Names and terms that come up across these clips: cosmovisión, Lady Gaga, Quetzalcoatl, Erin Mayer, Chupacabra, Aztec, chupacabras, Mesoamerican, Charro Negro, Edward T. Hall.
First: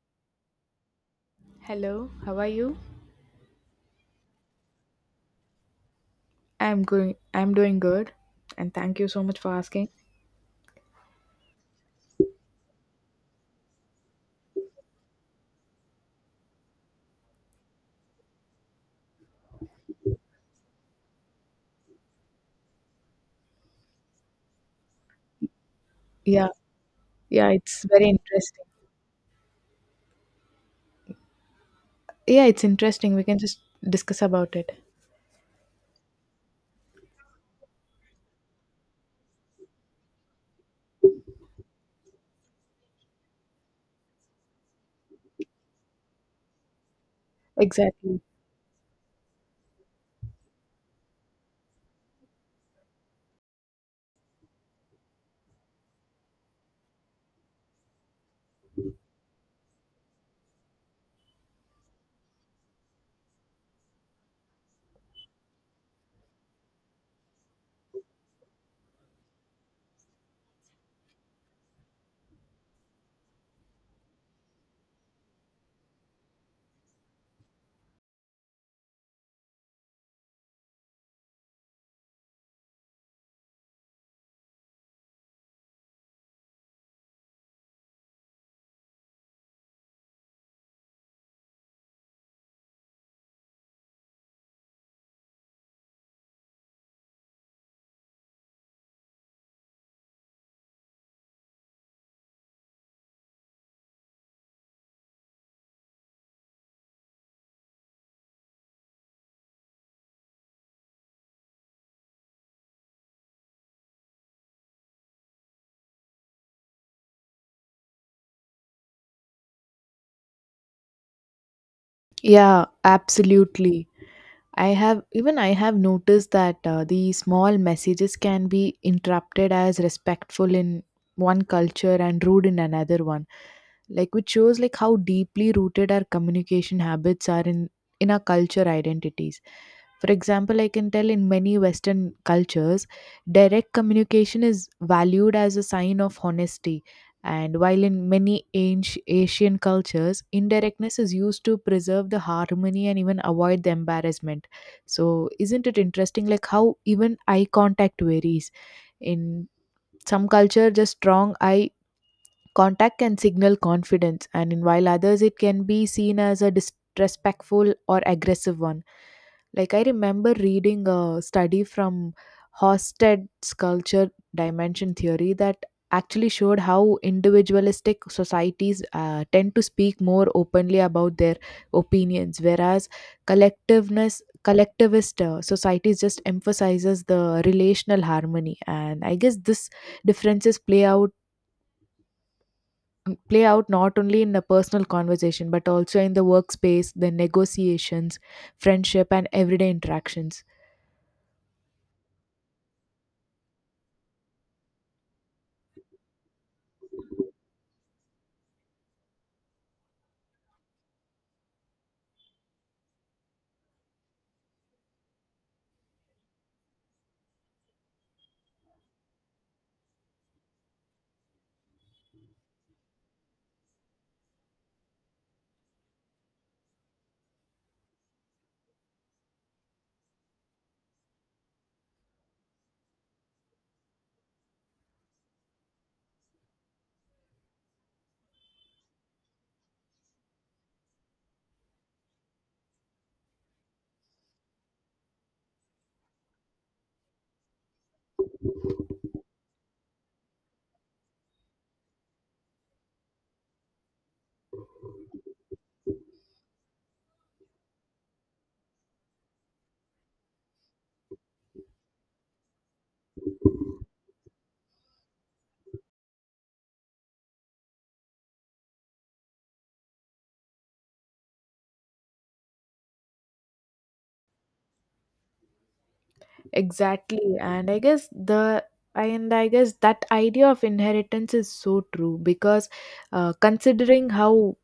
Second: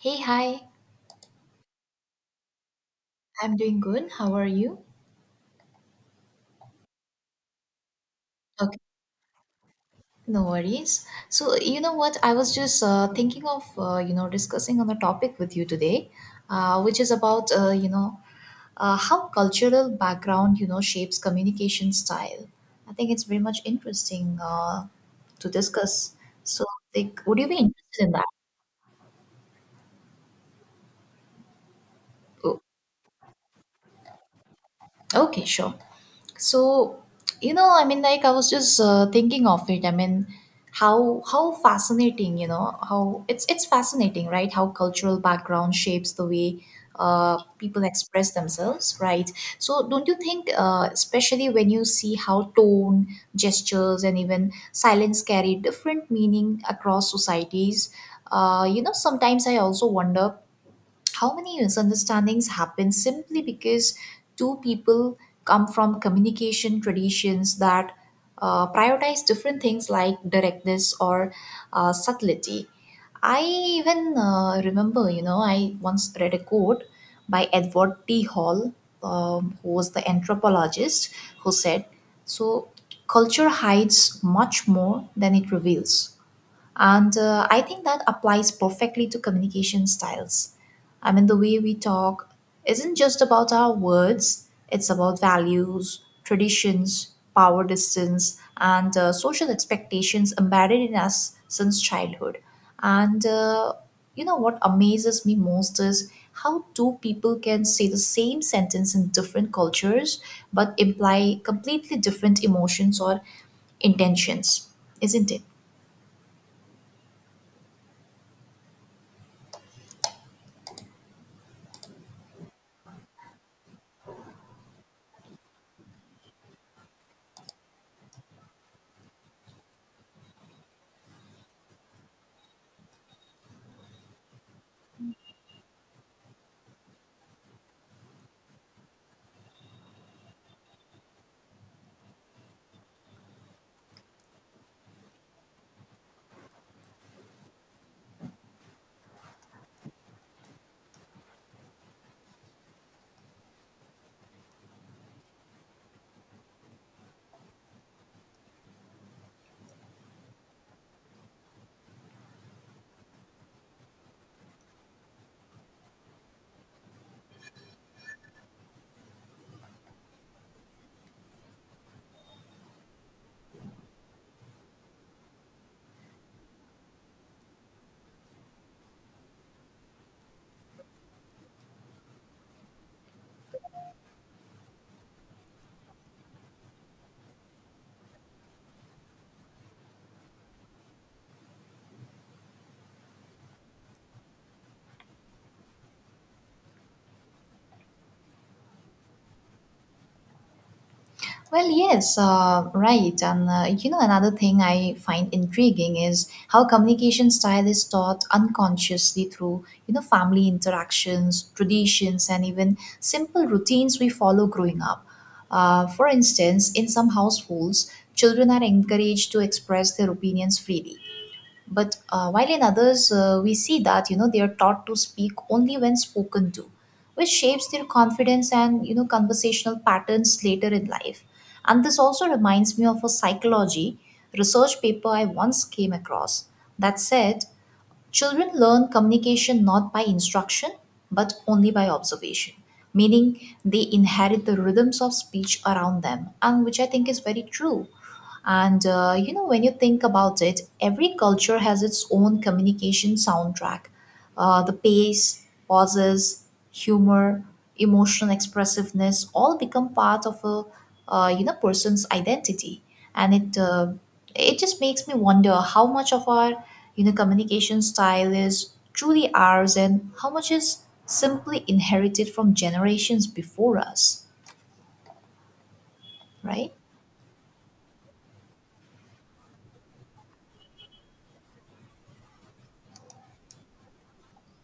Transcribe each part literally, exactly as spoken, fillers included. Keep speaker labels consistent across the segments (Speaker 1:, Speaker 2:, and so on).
Speaker 1: Hey, hi.
Speaker 2: Hello, how are you?
Speaker 1: I'm doing good. How are you?
Speaker 2: I'm going I'm doing good and
Speaker 1: Okay,
Speaker 2: thank you so much for asking.
Speaker 1: no worries. So, you know what? I was just uh, thinking of, uh, you know, discussing on a topic with you today, uh, which is about, uh, you know, uh, how cultural background, you know, shapes communication style. I think it's very much interesting uh, to discuss.
Speaker 2: Yeah.
Speaker 1: So, like, would you
Speaker 2: Yeah,
Speaker 1: be
Speaker 2: it's
Speaker 1: interested
Speaker 2: very
Speaker 1: in that?
Speaker 2: interesting. Yeah, it's
Speaker 1: Oh,
Speaker 2: interesting. We can just discuss about it.
Speaker 1: okay, sure. So, you know, I mean, like I was just uh, thinking of it. I mean, how how fascinating, you know, how it's it's fascinating, right? How cultural background shapes the way uh, people
Speaker 2: Exactly.
Speaker 1: express themselves, right? So, don't you think, uh, especially when you see how tone, gestures, and even silence carry different meaning across societies? Uh, you know, sometimes I also wonder how many misunderstandings happen simply because two people come from communication traditions that uh, prioritize different things like directness or uh, subtlety. I even uh, remember, you know, I once read a quote by Edward T. Hall, um, who was the anthropologist, who said, "So culture hides much more than it reveals." And uh, I think that applies perfectly to communication styles. I mean, the way we talk isn't just about our words, it's about values, traditions, power distance, and uh, social expectations embedded in us since childhood. And uh, you know what amazes me most is how two people can say the same sentence in different cultures but imply completely different emotions or intentions, isn't it?
Speaker 2: Yeah, absolutely. I have even I have noticed that uh, the small messages can be interrupted as respectful in one culture and rude in another one. Like which shows like how deeply rooted our communication habits are in in our culture identities. For example, I can tell in many Western cultures, direct communication is valued as a sign of honesty. And while in many anci- Asian cultures, indirectness is used to preserve the harmony and even avoid the embarrassment, so isn't it interesting like how even eye contact varies in some culture, just strong eye contact can signal confidence and in while others it can be seen as a disrespectful or aggressive one. Like I remember reading a study from Hofstede's culture dimension theory that actually showed how individualistic societies uh, tend to speak more openly about their opinions, whereas collectiveness collectivist uh, societies just emphasizes the relational harmony. And I guess this differences play out mm, play out not only in a personal conversation but also in the workspace, the negotiations, friendship and everyday interactions.
Speaker 1: Well, yes, uh, right. And uh, you know, another thing I find intriguing is how communication style is taught unconsciously through, you know, family interactions, traditions, and even simple routines we follow growing up. Uh, for instance, in some households, children are encouraged to express their opinions freely but uh, while in others, uh, we see that you know they are taught to speak only when spoken to, which shapes their confidence and you know conversational patterns later in life. And this also reminds me of a psychology research paper I once came across that said, "Children learn communication not by instruction, but only by observation," meaning they inherit the rhythms of speech around them, and which I think is very true. And uh, you know, when you think about it, every culture has its own communication soundtrack. Uh, the pace, pauses, humor, emotional expressiveness all become part of a uh, you know person's identity, and it uh, it just makes me wonder how much of our you know communication style is truly ours and how much is simply inherited from generations before us, right?
Speaker 2: Exactly. And I guess the and I guess that idea of inheritance is so true because uh, considering how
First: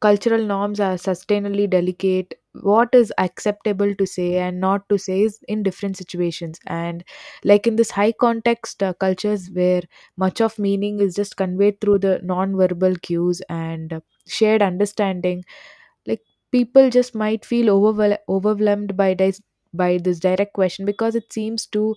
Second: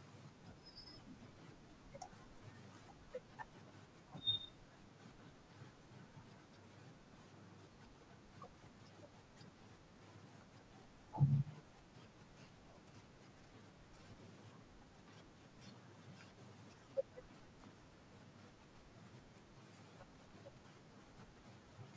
Speaker 2: cultural norms are sustainably delicate, what is acceptable to say and not to say is in different situations. And like in this high context uh, cultures where much of meaning is just conveyed through the non-verbal cues and uh, shared understanding, like people just might feel overwhel- overwhelmed by this by this direct question because it seems too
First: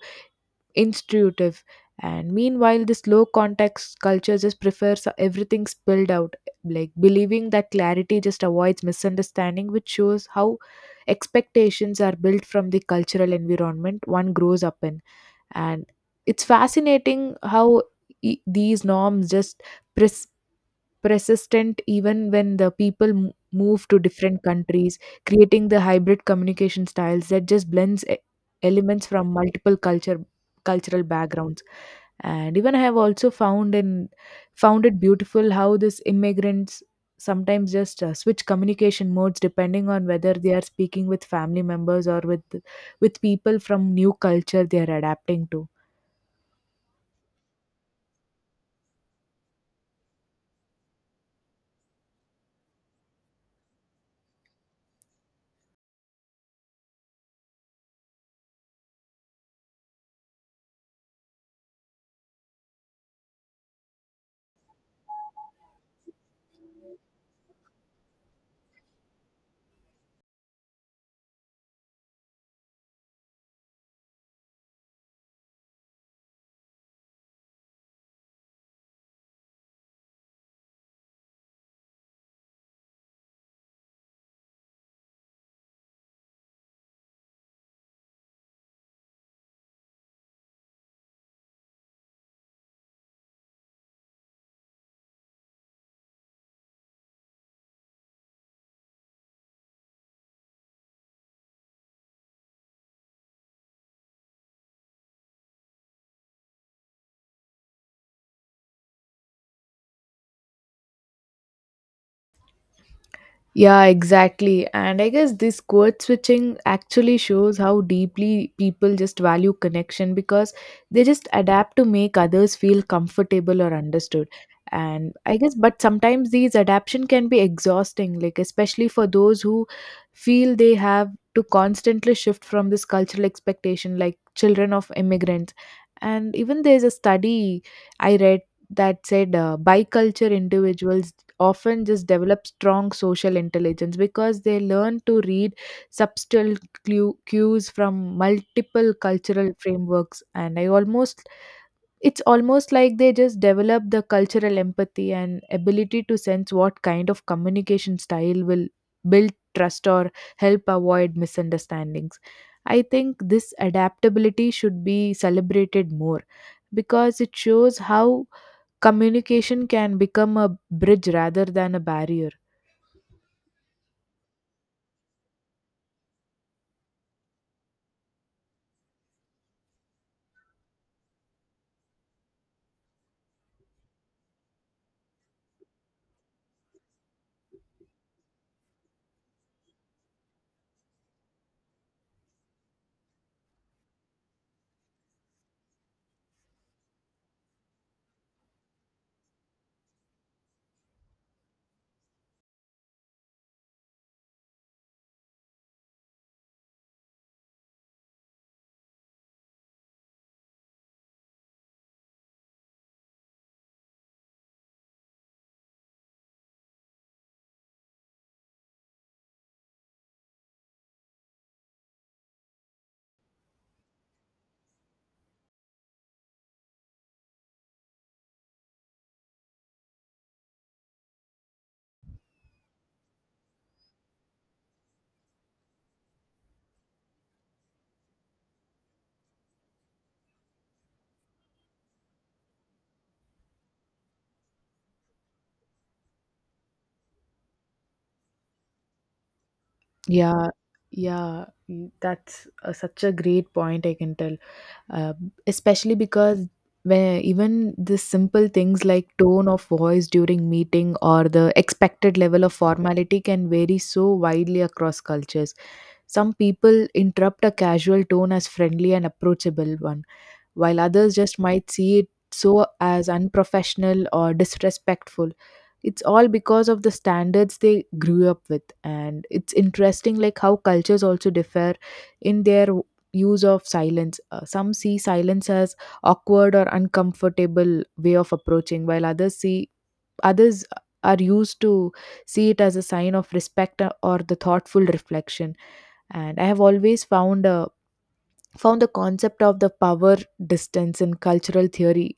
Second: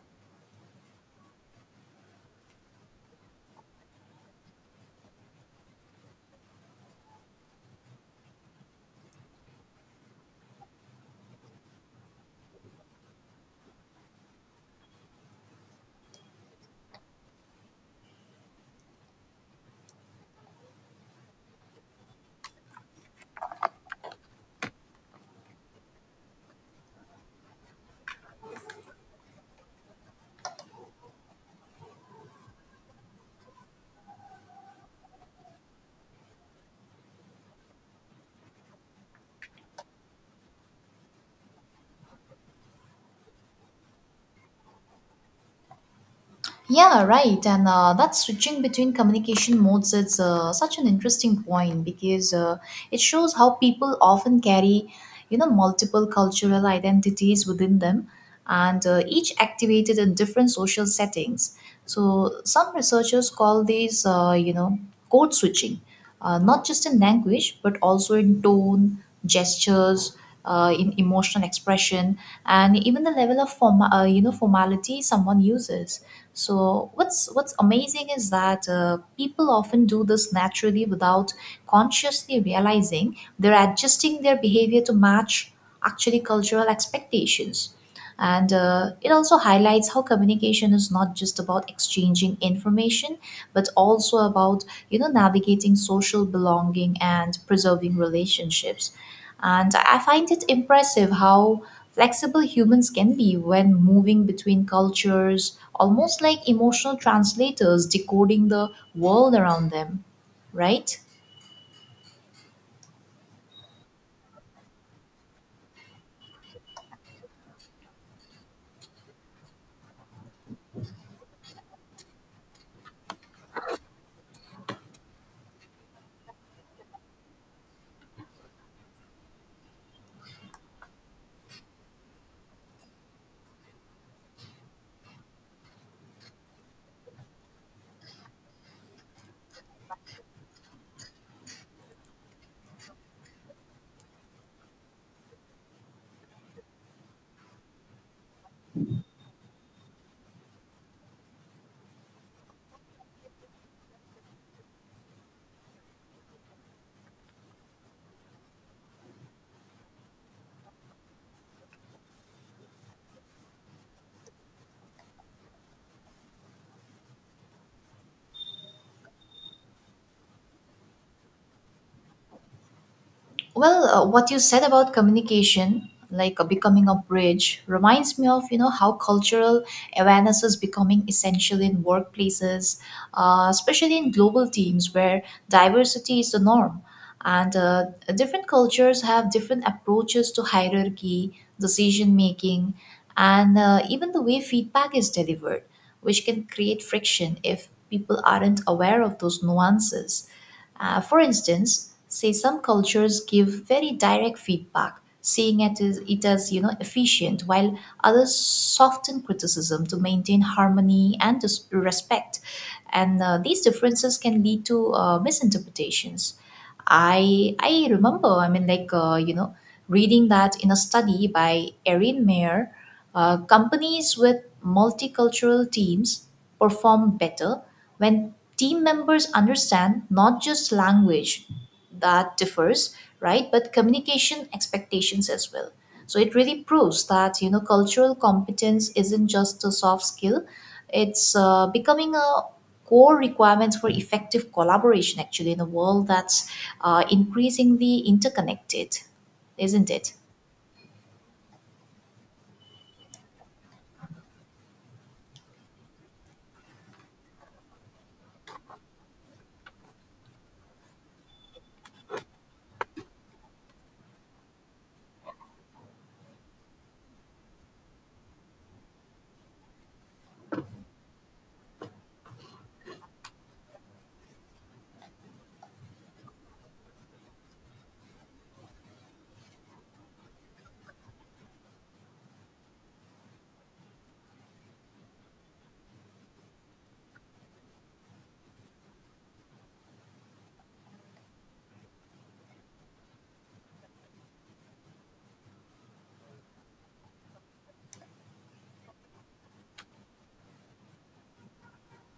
Speaker 2: intuitive. And meanwhile, this low context culture just prefers everything spilled out, like believing that clarity just avoids misunderstanding, which shows how expectations are built from the cultural environment one grows up in. And it's fascinating how e- these norms just pres- persistent even when the people m- move to different countries, creating the hybrid communication styles that just blends e- elements from multiple culture cultural backgrounds. And even I have also found in found it beautiful how this immigrants sometimes just uh, switch communication modes depending on whether they are speaking with family members or with with people from new culture they are adapting to.
Speaker 1: Yeah, right. And uh, that switching between communication modes is uh, such an interesting point because uh, it shows how people often carry, you know, multiple cultural identities within them and uh, each activated in different social settings. So some researchers call these, uh, you know, code switching uh, not just in language, but also in tone, gestures, uh, in emotional expression, and even the level of form, uh, you know, formality someone uses. So what's what's amazing is that uh, people often do this naturally without consciously realizing they're adjusting their behavior to match actually cultural expectations. And uh, it also highlights how communication is not just about exchanging information, but also about, you know, navigating social belonging and preserving relationships. And I I find it impressive how flexible humans can be when moving between cultures, almost like emotional translators decoding the world around them, right?
Speaker 2: Yeah, exactly. And I guess this code switching actually shows how deeply people just value connection because they just adapt to make others feel comfortable or understood. And I guess, but sometimes these adaptation can be exhausting, like especially for those who feel they have to constantly shift from this cultural expectation, like children of immigrants. And even there's a study I read that said uh, biculture individuals often just develop strong social intelligence because they learn to read subtle clue, cues from multiple cultural frameworks. And I almost It's almost like they just develop the cultural empathy and ability to sense what kind of communication style will build trust or help avoid misunderstandings. I think this adaptability should be celebrated more because it shows how communication can become a bridge rather than a barrier.
Speaker 1: Well, uh, what you said about communication, like uh, becoming a bridge, reminds me of you know how cultural awareness is becoming essential in workplaces, uh, especially in global teams where diversity is the norm, and uh, different cultures have different approaches to hierarchy, decision making, and uh, even the way feedback is delivered, which can create friction if people aren't aware of those nuances. Uh, for instance, say some cultures give very direct feedback, seeing it as, it as you know efficient, while others soften criticism to maintain harmony and dis- respect. And uh, these differences can lead to uh, misinterpretations. I I remember. I mean, like uh, you know, reading that in a study by Erin Mayer, uh, companies with multicultural teams perform better when team members understand not just language that differs, right? But communication expectations as well. So it really proves that you know cultural competence isn't just a soft skill; it's uh, becoming a core requirement for effective collaboration. Actually, in a world that's uh, increasingly interconnected, isn't it?
Speaker 2: Yeah, yeah, mm, that's uh, such a great point, I can tell. Uh, Especially because when even the simple things like tone of voice during meeting or the expected level of formality can vary so widely across cultures. Some people interrupt a casual tone as friendly and approachable one while others just might see it so as unprofessional or disrespectful. It's all because of the standards they grew up with, and it's interesting like how cultures also differ in their w- use of silence. Uh, some see silence as awkward or uncomfortable way of approaching while others see others are used to see it as a sign of respect uh, or the thoughtful reflection. And I have always found a found the concept of the power distance in cultural theory.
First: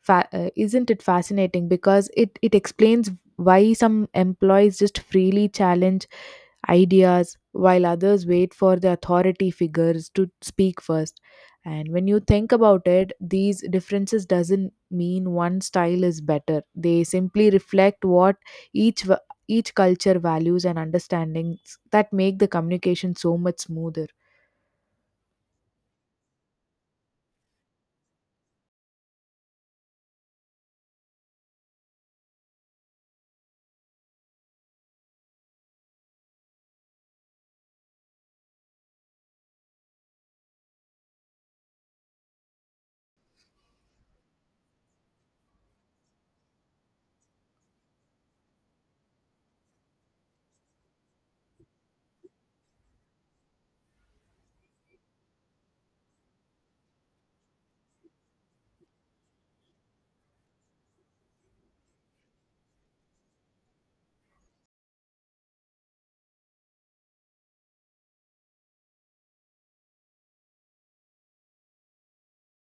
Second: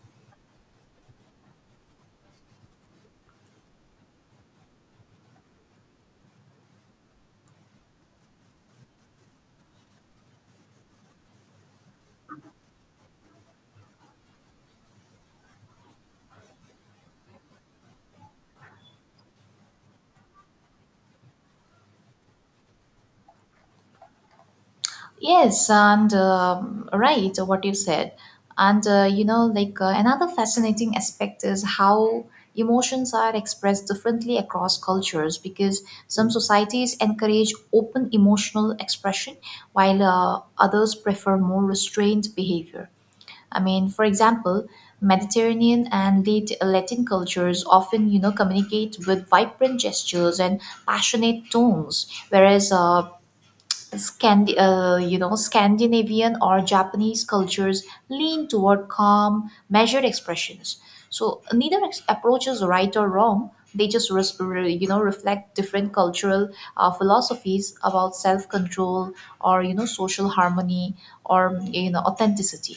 Speaker 2: Fa- uh, isn't it fascinating? Because it, it explains why some employees just freely challenge ideas while others wait for the authority figures to speak first. And when you think about it, these differences doesn't mean one style is better. They simply reflect what each va- each culture values and understandings that make the communication so much smoother.
Speaker 1: Yes, and um, right, what you said. And uh, you know, like uh, another fascinating aspect is how emotions are expressed differently across cultures because some societies encourage open emotional expression while uh, others prefer more restrained behavior. I mean, for example, Mediterranean and Lat- Latin cultures often, you know, communicate with vibrant gestures and passionate tones, whereas uh, Scandi- uh, you know, Scandinavian or Japanese cultures lean toward calm, measured expressions. So neither ex- approach is right or wrong. They just res- re- you know reflect different cultural uh, philosophies about self-control or you know social harmony or you know authenticity.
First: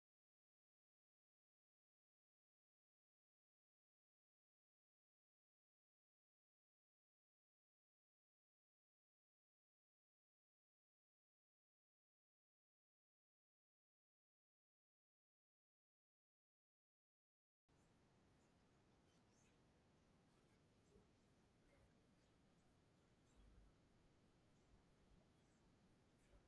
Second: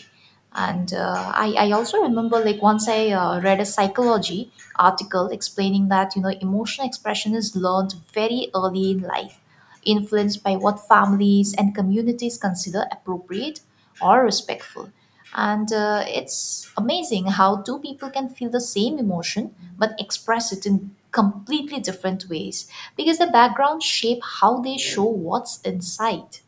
Speaker 1: And uh, I, I also remember like once I uh, read a psychology article explaining that you know emotional expression is learned very early in life, influenced by what families and communities consider appropriate or respectful. And uh, it's amazing how two people can feel the same emotion but express it in completely different ways because the background shape how they show what's inside.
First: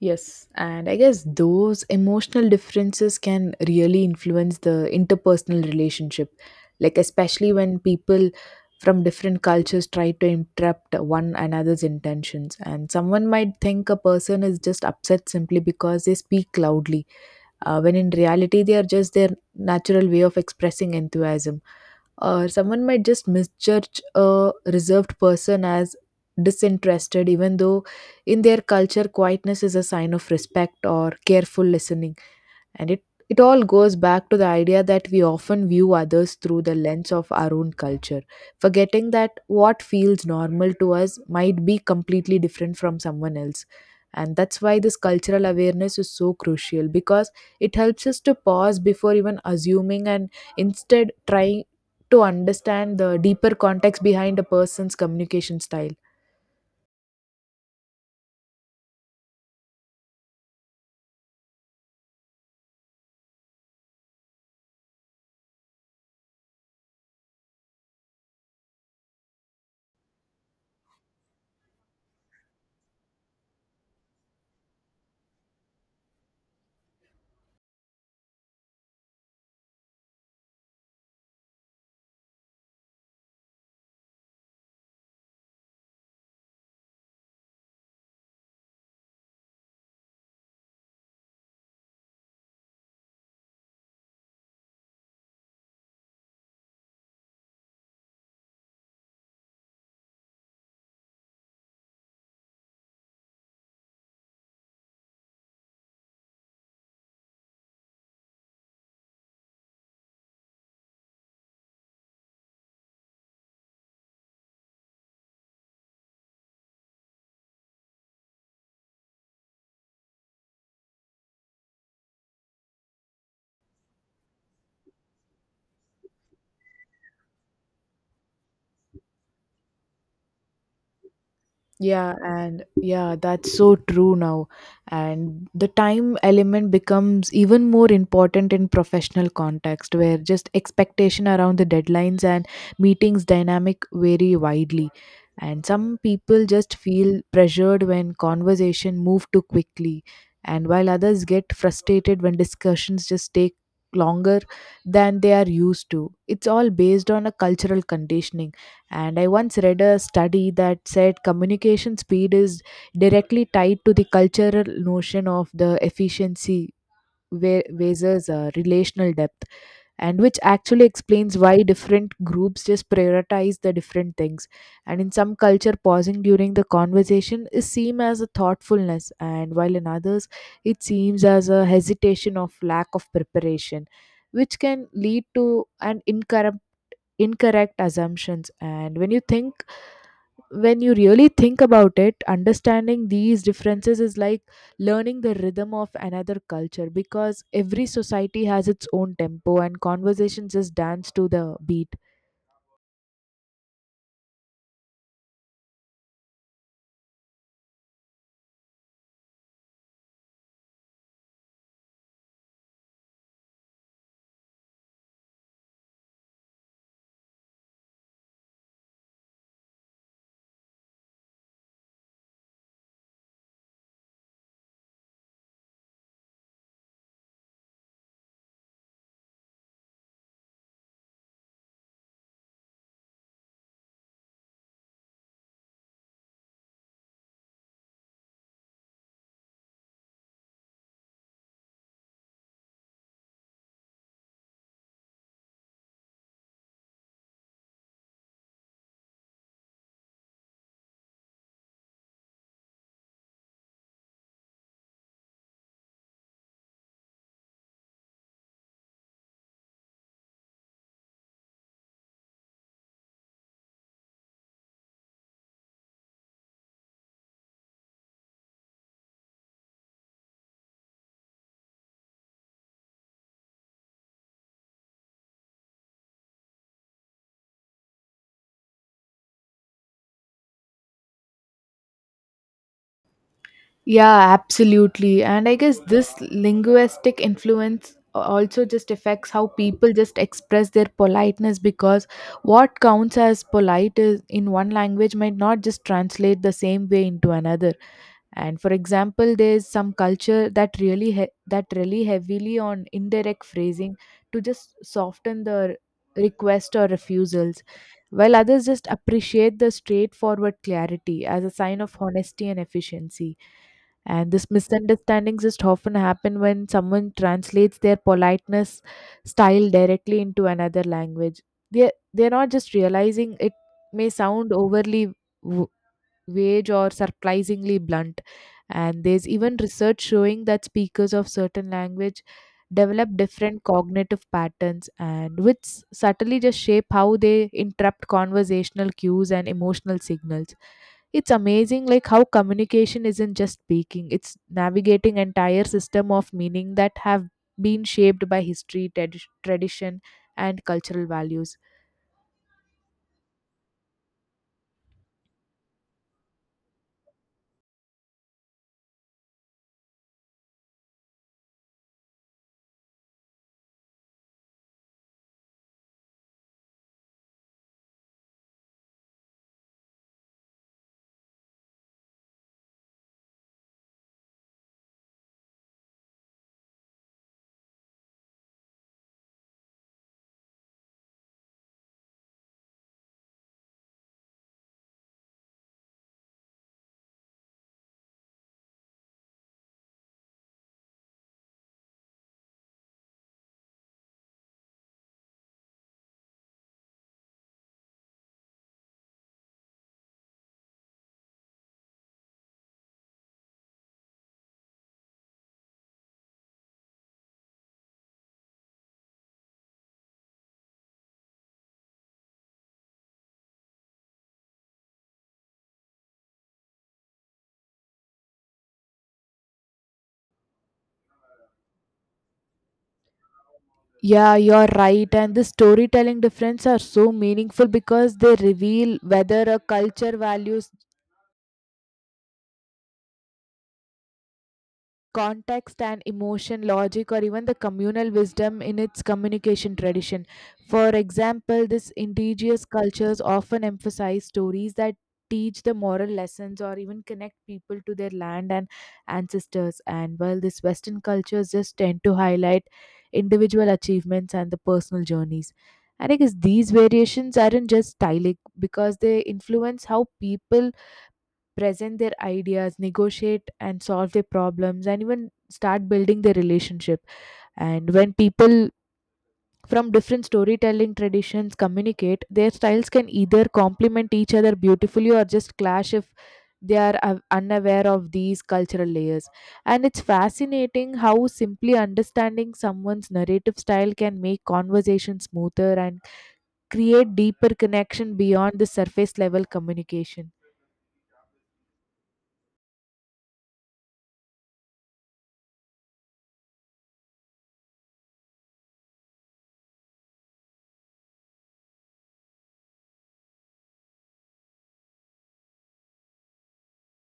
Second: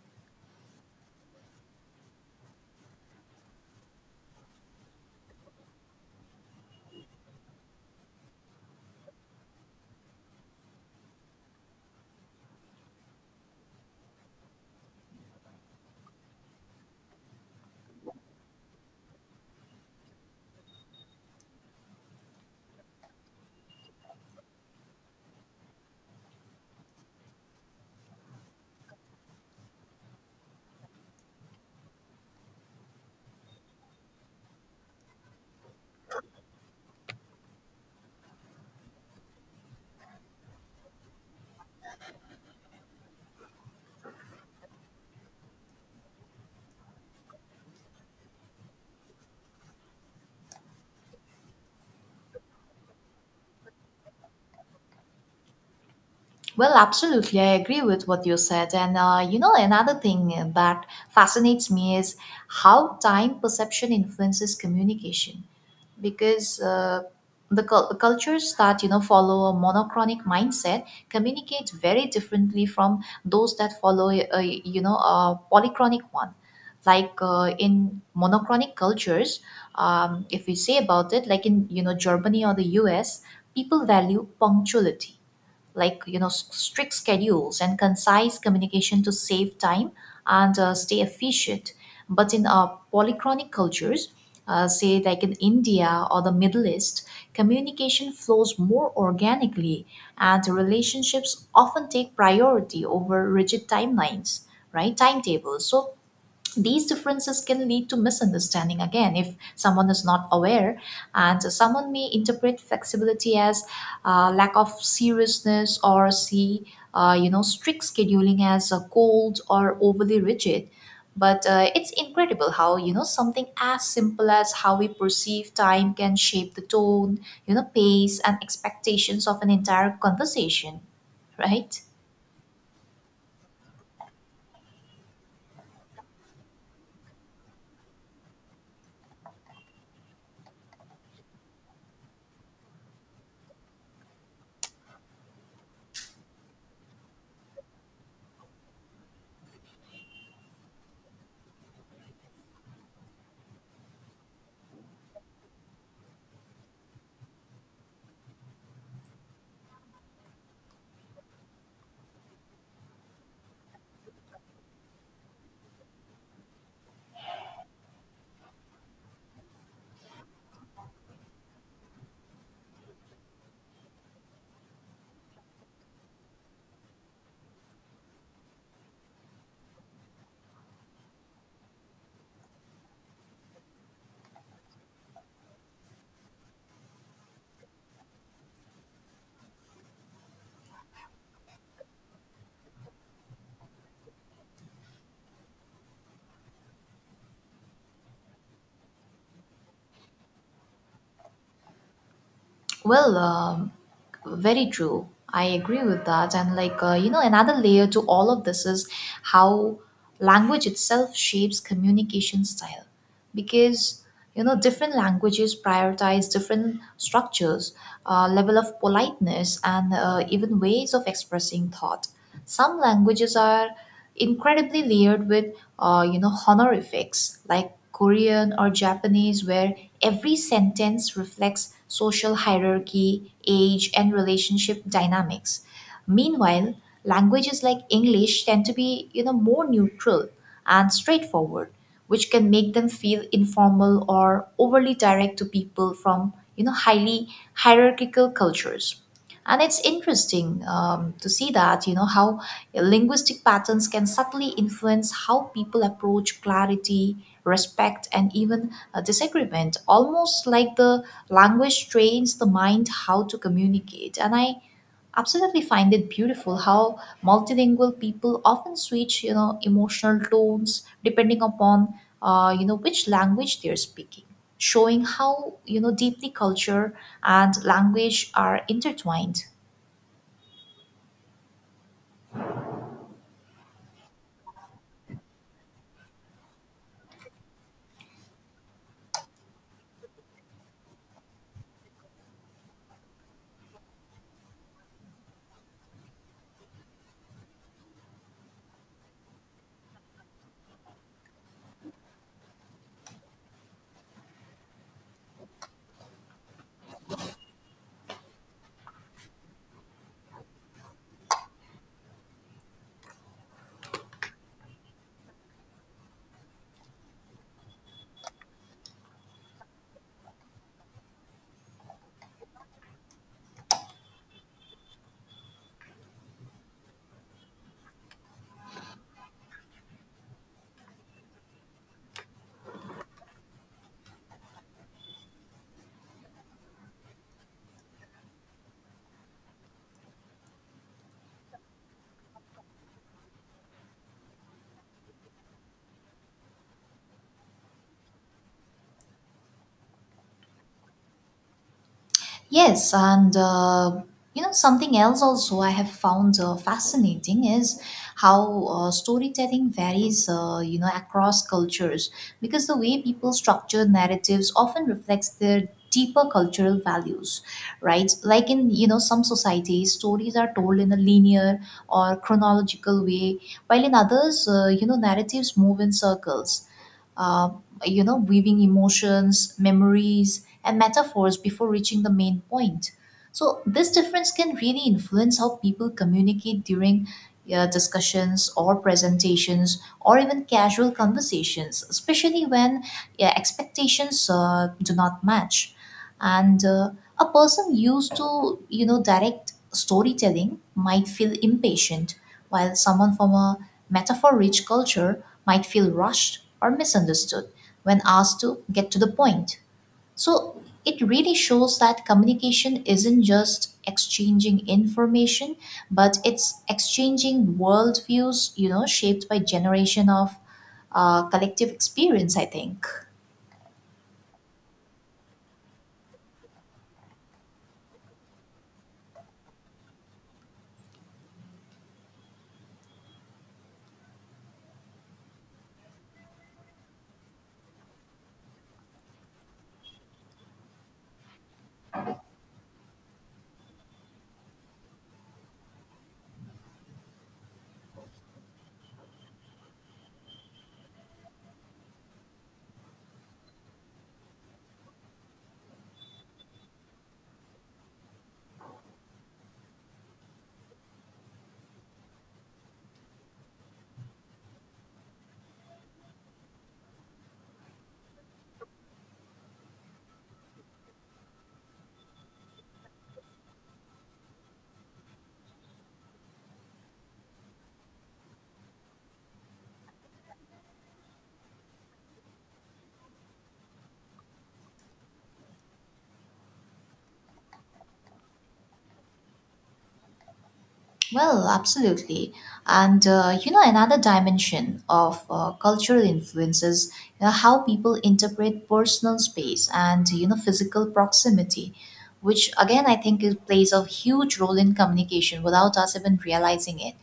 Speaker 2: Yes, and I guess those emotional differences can really influence the interpersonal relationship, like especially when people from different cultures try to interrupt one another's intentions. And someone might think a person is just upset simply because they speak loudly, uh, when in reality they are just their natural way of expressing enthusiasm, or someone might just misjudge a reserved person as disinterested even though in their culture quietness is a sign of respect or careful listening. And it, it all goes back to the idea that we often view others through the lens of our own culture, forgetting that what feels normal to us might be completely different from someone else. And that's why this cultural awareness is so crucial because it helps us to pause before even assuming and instead trying to understand the deeper context behind a person's communication style.
Speaker 1: Well, absolutely. I agree with what you said. And, uh, you know, another thing that fascinates me is how time perception influences communication. Because uh, the cul- cultures that, you know, follow a monochronic mindset communicate very differently from those that follow a, you know, a polychronic one. Like uh, in monochronic cultures, um, if we say about it, like in, you know, Germany or the U S, people value punctuality, like you know s- strict schedules and concise communication to save time and uh, stay efficient, but in uh, polychronic cultures, uh, say like in India or the Middle East, communication flows more organically and relationships often take priority over rigid timelines, right, timetables. So these differences can lead to misunderstanding again if someone is not aware, and someone may interpret flexibility as uh, lack of seriousness or see uh, you know strict scheduling as uh, cold or overly rigid. But uh, it's incredible how you know something as simple as how we perceive time can shape the tone, you know pace and expectations of an entire conversation, right?
Speaker 2: Yeah, and yeah, that's so true now. And the time element becomes even more important in professional context where just expectation around the deadlines and meetings dynamic vary widely. And some people just feel pressured when conversation move too quickly, and while others get frustrated when discussions just take longer than they are used to. It's all based on a cultural conditioning. And I once read a study that said communication speed is directly tied to the cultural notion of the efficiency ver- versus uh, relational depth, and which actually explains why different groups just prioritize the different things. And in some culture, pausing during the conversation is seen as a thoughtfulness, and while in others, it seems as a hesitation of lack of preparation, which can lead to an incorrect incorrect assumptions. And when you think when you really think about it, understanding these differences is like learning the rhythm of another culture because every society has its own tempo and conversations just dance to the beat.
Speaker 1: Well, um, very true. I agree with that. And, like, uh, you know, another layer to all of this is how language itself shapes communication style because you know different languages prioritize different structures, uh, level of politeness and uh, even ways of expressing thought. Some languages are incredibly layered with uh, you know honorifics like Korean or Japanese, where every sentence reflects social hierarchy, age and relationship dynamics. Meanwhile, languages like English tend to be you know more neutral and straightforward, which can make them feel informal or overly direct to people from you know highly hierarchical cultures. And it's interesting um, to see that you know how linguistic patterns can subtly influence how people approach clarity, respect and even uh, disagreement, almost like the language trains the mind how to communicate. And I absolutely find it beautiful how multilingual people often switch you know emotional tones depending upon uh, you know which language they're speaking, showing how you know deeply culture and language are intertwined.
Speaker 2: Yeah, absolutely. And I guess this linguistic influence also just affects how people just express their politeness because what counts as polite is in one language might not just translate the same way into another. And for example there's some culture that really he- that really heavily on indirect phrasing to just soften the request or refusals, while others just appreciate the straightforward clarity as a sign of honesty and efficiency. And this misunderstandings just often happen when someone translates their politeness style directly into another language. They they're they're not just realizing it may sound overly vague or surprisingly blunt. And there's even research showing that speakers of certain language develop different cognitive patterns and which subtly just shape how they interrupt conversational cues and emotional signals. It's amazing like how communication isn't just speaking, it's navigating entire system of meaning that have been shaped by history, tradi- tradition and cultural values.
Speaker 1: Yes, and uh, you know something else also I have found uh, fascinating is how uh, storytelling varies, uh, you know, across cultures because the way people structure narratives often reflects their deeper cultural values, right? Like in you know some societies, stories are told in a linear or chronological way, while in others, uh, you know, narratives move in circles, uh, you know, weaving emotions, memories, and metaphors before reaching the main point. So, this difference can really influence how people communicate during uh, discussions or presentations or even casual conversations, especially when, yeah, expectations uh, do not match. And uh, a person used to, you know, direct storytelling might feel impatient, while someone from a metaphor rich culture might feel rushed or misunderstood when asked to get to the point. So it really shows that communication isn't just exchanging information, but it's exchanging worldviews, you know, shaped by generation of uh, collective experience, I think.
Speaker 2: Yeah, you're right. And the storytelling difference are so meaningful because they reveal whether a culture values context and emotion, logic, or even the communal wisdom in its communication tradition. For example, these indigenous cultures often emphasize stories that teach the moral lessons or even connect people to their land and ancestors. And while these Western cultures just tend to highlight individual achievements and the personal journeys. And I guess these variations aren't just stylic because they influence how people present their ideas, negotiate and solve their problems, and even start building their relationship. And when people from different storytelling traditions communicate, their styles can either complement each other beautifully or just clash if they are uh, unaware of these cultural layers. And it's fascinating how simply understanding someone's narrative style can make conversation smoother and create deeper connection beyond the surface level communication.
Speaker 1: Well, absolutely. And uh, you know, another dimension of uh, cultural influences, you know, how people interpret personal space and you know physical proximity, which again I think it plays a huge role in communication without us even realizing it.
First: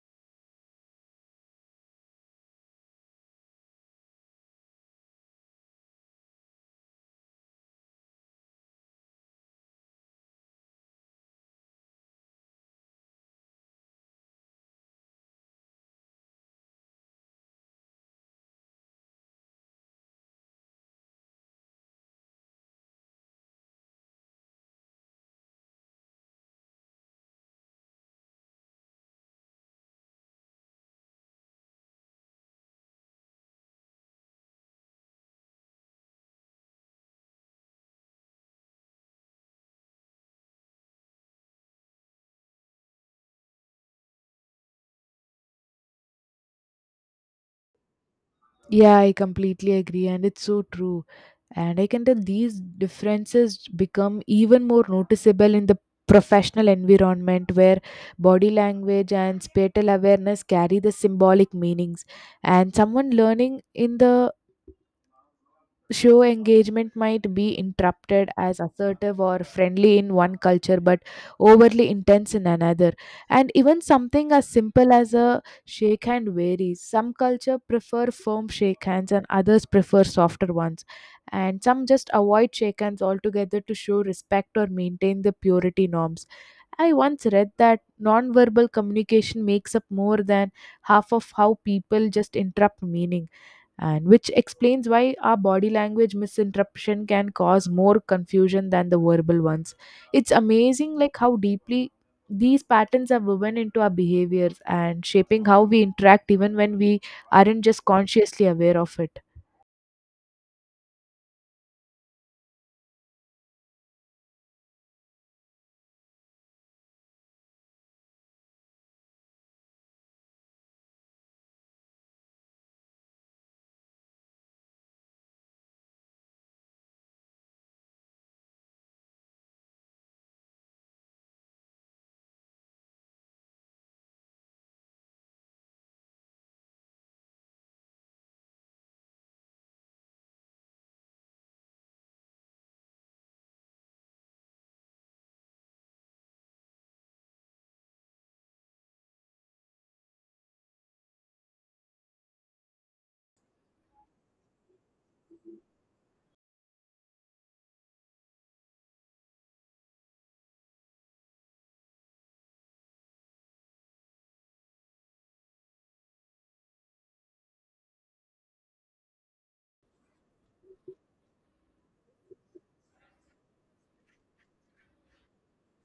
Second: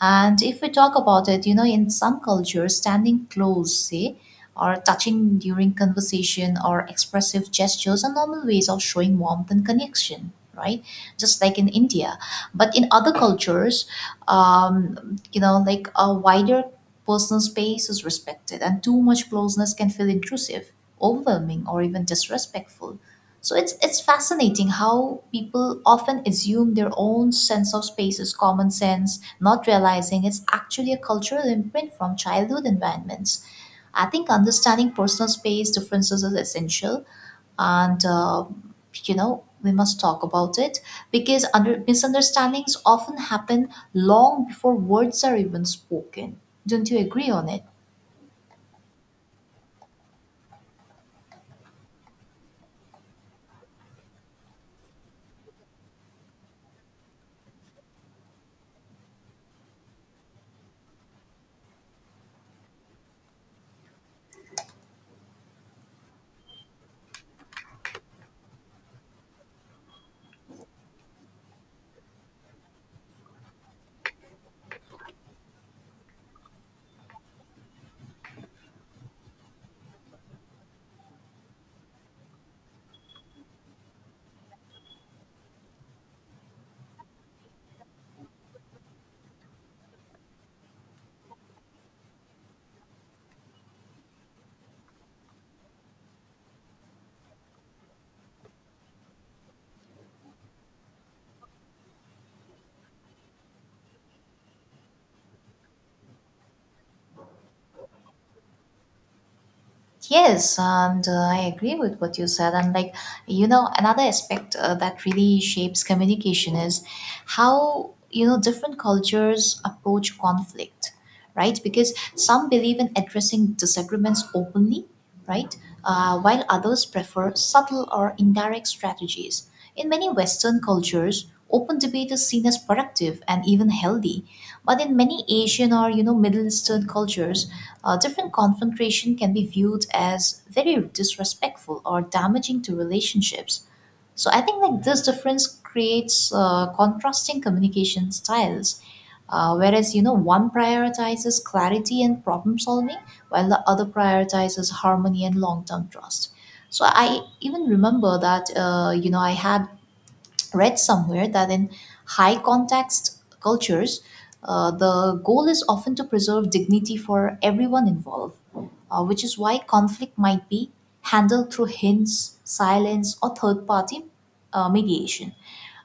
Speaker 1: And if we talk about it, you know, in some cultures, standing close, say, or touching during conversation or expressive gestures are normal ways of showing warmth and connection, right? Just like in India. But in other cultures, um, you know, like a wider personal space is respected, and too much closeness can feel intrusive, overwhelming, or even disrespectful. So it's it's fascinating how people often assume their own sense of space is common sense, not realizing it's actually a cultural imprint from childhood environments. I think understanding personal space differences is essential, and uh, you know, we must talk about it because under misunderstandings often happen long before words are even spoken. Don't you agree on it?
Speaker 2: Yeah, I completely agree, and it's so true. And I can tell these differences become even more noticeable in the professional environment where body language and spatial awareness carry the symbolic meanings. And someone learning in the show engagement might be interrupted as assertive or friendly in one culture but overly intense in another, and even something as simple as a shake hand varies. Some culture prefer firm shake hands and others prefer softer ones, and some just avoid shake hands altogether to show respect or maintain the purity norms. I once read that non-verbal communication makes up more than half of how people just interrupt meaning, and which explains why our body language misinterpretation can cause more confusion than the verbal ones. It's amazing like how deeply these patterns are woven into our behaviors and shaping how we interact even when we aren't just consciously aware of it.
Speaker 1: Yes, and uh, I agree with what you said. And like, you know, another aspect uh, that really shapes communication is how, you know, different cultures approach conflict, right? Because some believe in addressing disagreements openly, right? Uh, while others prefer subtle or indirect strategies. In many Western cultures, open debate is seen as productive and even healthy. But in many Asian or, you know, Middle Eastern cultures, uh, different confrontation can be viewed as very disrespectful or damaging to relationships. So I think like this difference creates uh, contrasting communication styles. Uh, whereas you know one prioritizes clarity and problem solving, while the other prioritizes harmony and long-term trust. So I even remember that uh, you know I had read somewhere that in high context cultures, uh, the goal is often to preserve dignity for everyone involved, uh, which is why conflict might be handled through hints, silence, or third party uh, mediation.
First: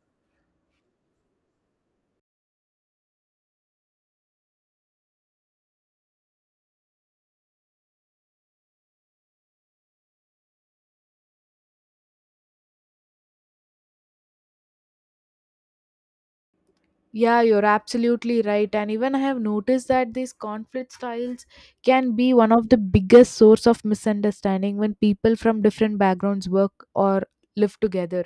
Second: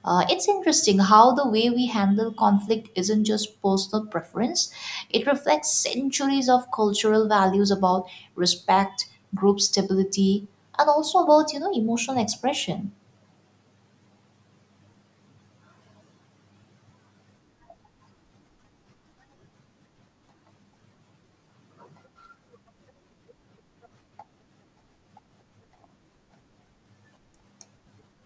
Speaker 1: Uh, it's interesting how the way we handle conflict isn't just personal preference, it reflects centuries of cultural values about respect, group stability, and also about you know emotional expression.
Speaker 2: Yeah, you're absolutely right, and even I have noticed that these conflict styles can be one of the biggest source of misunderstanding when people from different backgrounds work or live together.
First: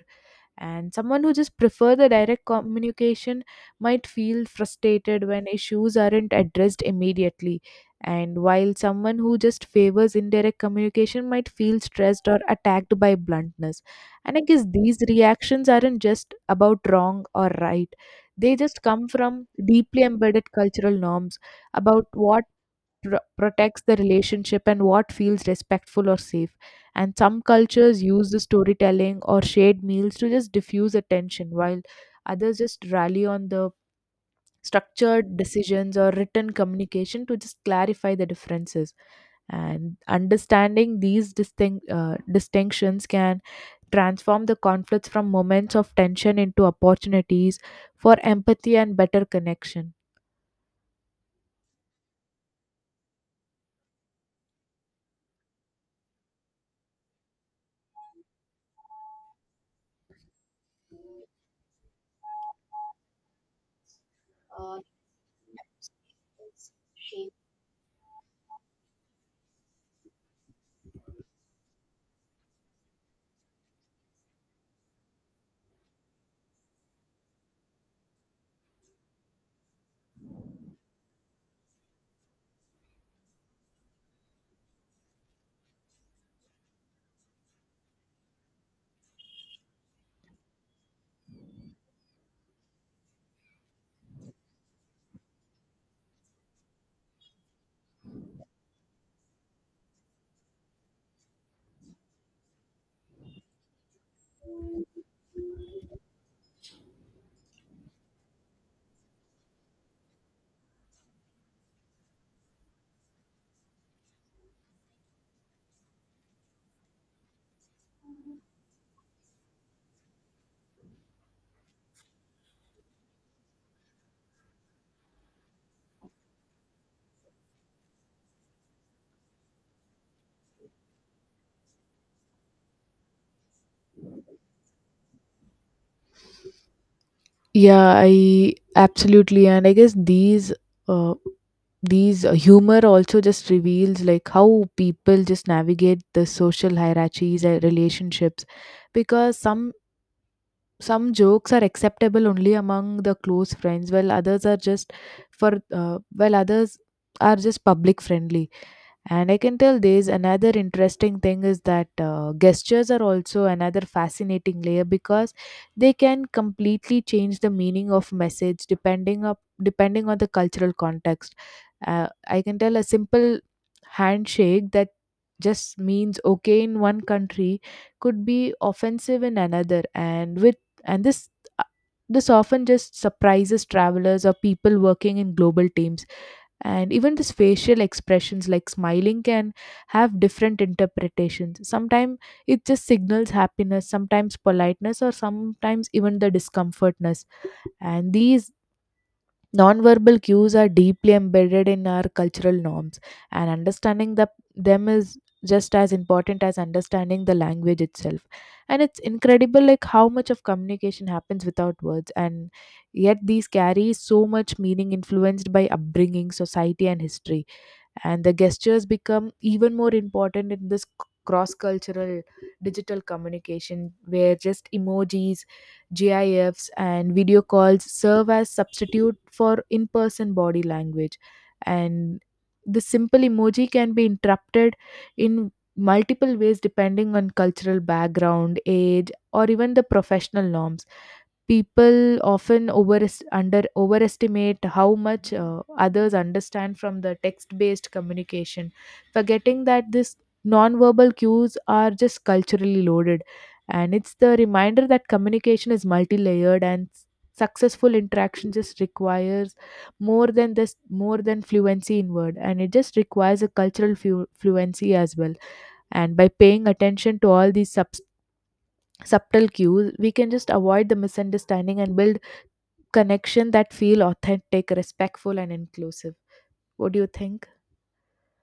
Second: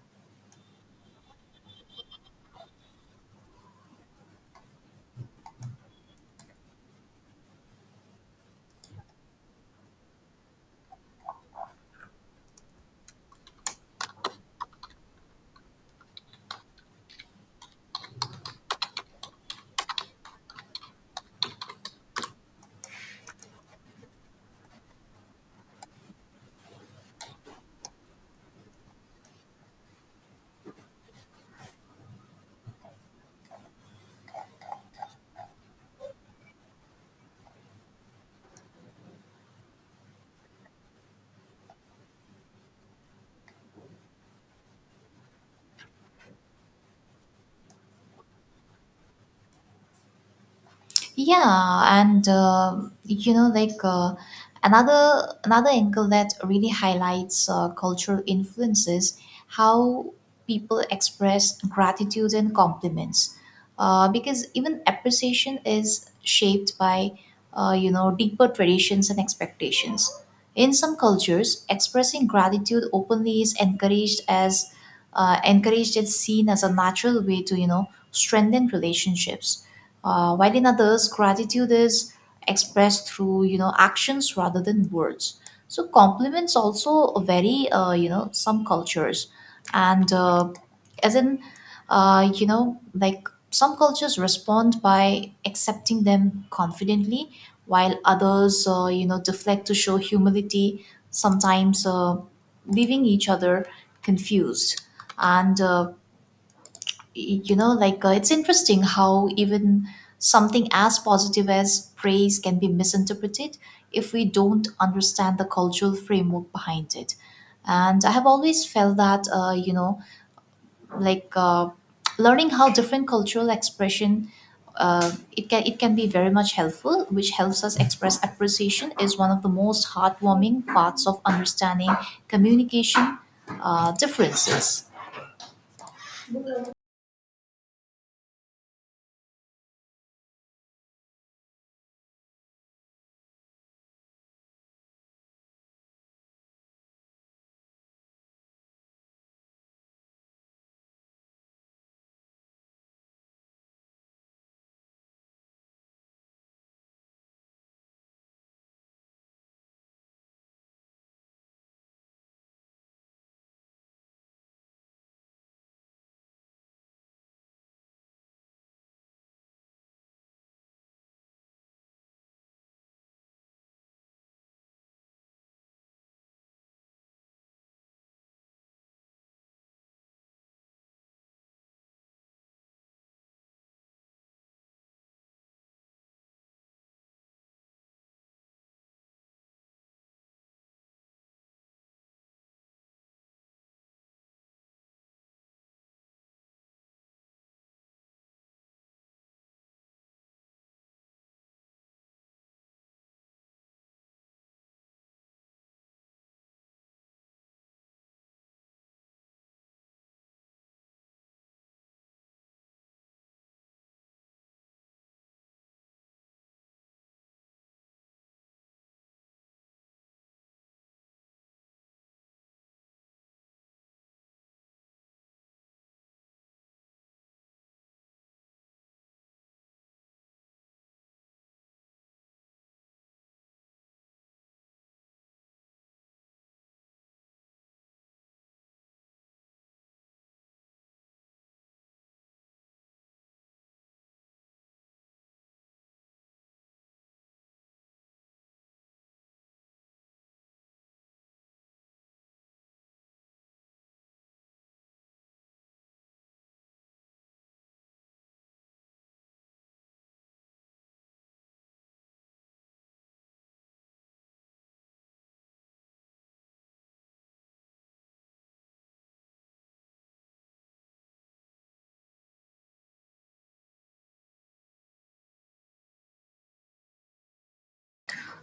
Speaker 2: And someone who just prefer the direct communication might feel frustrated when issues aren't addressed immediately, and while someone who just favors indirect communication might feel stressed or attacked by bluntness. And I guess these reactions aren't just about wrong or right, they just come from deeply embedded cultural norms about what pro- protects the relationship and what feels respectful or safe. And some cultures use the storytelling or shared meals to just diffuse attention, while others just rally on the structured decisions or written communication to just clarify the differences. And understanding these distinct, uh, distinctions can transform the conflicts from moments of tension into opportunities for empathy and better connection.
Speaker 1: Yeah, and um you know, like uh, another another angle that really highlights uh, cultural influences how people express gratitude and compliments, uh, because even appreciation is shaped by uh, you know deeper traditions and expectations. In some cultures, expressing gratitude openly is encouraged as uh, encouraged and seen as a natural way to you know strengthen relationships, uh, while in others, gratitude is expressed through you know actions rather than words. So compliments also a very uh, you know some cultures, and uh, as in uh, you know like some cultures respond by accepting them confidently, while others uh, you know deflect to show humility. Sometimes uh, leaving each other confused and. Uh, You know like uh, it's interesting how even something as positive as praise can be misinterpreted if we don't understand the cultural framework behind it. And I have always felt that uh, you know like uh, learning how different cultural expression uh, it can it can be very much helpful, which helps us express appreciation is one of the most heartwarming parts of understanding communication uh, differences.
Speaker 2: Yeah, I absolutely, and I guess these uh, these uh, humor also just reveals like how people just navigate the social hierarchies and relationships, because some some jokes are acceptable only among the close friends, while others are just for uh, while others are just public friendly. And I can tell there's another interesting thing is that uh, gestures are also another fascinating layer because they can completely change the meaning of message depending up depending on the cultural context. Uh, I can tell a simple handshake that just means okay in one country could be offensive in another, and with and this uh, this often just surprises travelers or people working in global teams. And even this facial expressions like smiling can have different interpretations. Sometimes it just signals happiness, sometimes politeness, or sometimes even the discomfortness. And these nonverbal cues are deeply embedded in our cultural norms, and understanding the, them is just as important as understanding the language itself. And it's incredible like how much of communication happens without words, and yet these carry so much meaning influenced by upbringing, society, and history. And the gestures become even more important in this cross cultural digital communication where just emojis, gifs, and video calls serve as substitute for in person body language. And the simple emoji can be interrupted in multiple ways depending on cultural background, age, or even the professional norms. People often over under overestimate how much uh, others understand from the text based communication, forgetting that these non-verbal cues are just culturally loaded. And it's the reminder that communication is multi-layered, and s- successful interaction just requires more than this more than fluency in word, and it just requires a cultural flu- fluency as well. And by paying attention to all these subs subtle cues, we can just avoid the misunderstanding and build connection that feel authentic, respectful, and inclusive. What do you think?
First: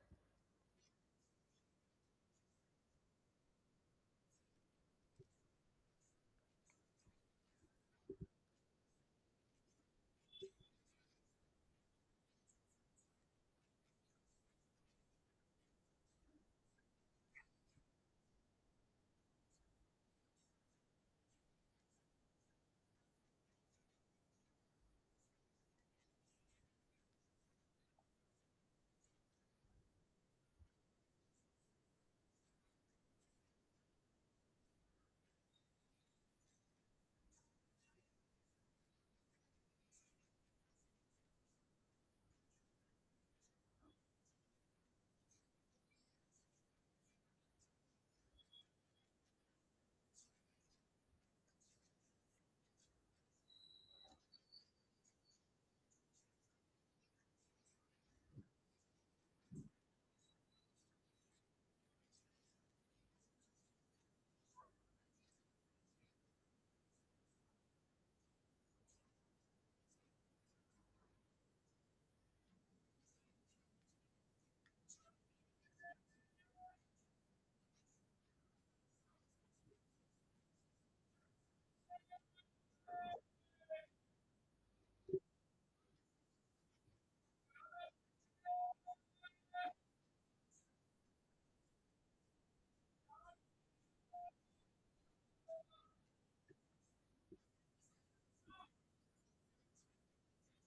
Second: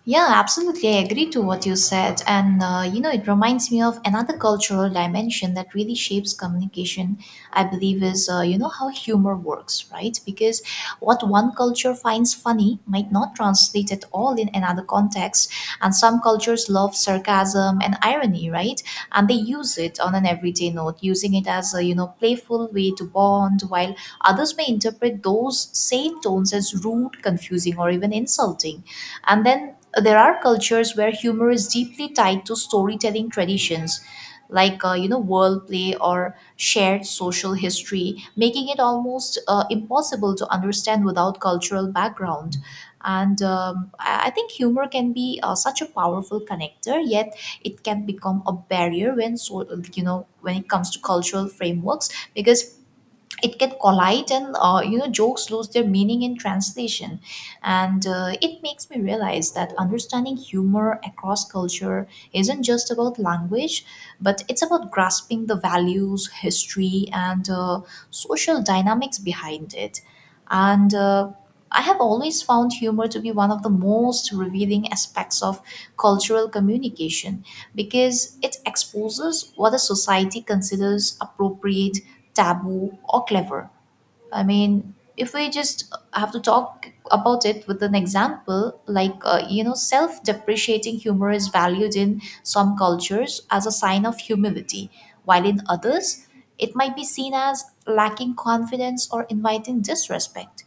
Speaker 1: Yeah, absolutely. I agree to what you said. And, uh, you know, it reminds me of another cultural dimension that really shapes communication, I believe, is, uh, you know, how humor works, right? Because what one culture finds funny might not translate at all in another context. And some cultures love sarcasm and irony, right? And they use it on an everyday note, using it as a, you know, playful way to bond, while others may interpret those same tones as rude, confusing, or even insulting. And then there are cultures where humor is deeply tied to storytelling traditions, like uh, you know world play or shared social history, making it almost uh, impossible to understand without cultural background. And um, i I think humor can be uh, such a powerful connector, yet it can become a barrier when so, you know, when it comes to cultural frameworks, because it can collide and uh, you know jokes lose their meaning in translation. And uh, it makes me realize that understanding humor across culture isn't just about language, but it's about grasping the values, history, and uh, social dynamics behind it. And uh, I have always found humor to be one of the most revealing aspects of cultural communication because it exposes what a society considers appropriate, taboo, or clever. I mean, if we just have to talk about it with an example, like, uh, you know, self depreciating humor is valued in some cultures as a sign of humility, while in others, it might be seen as lacking confidence or inviting disrespect.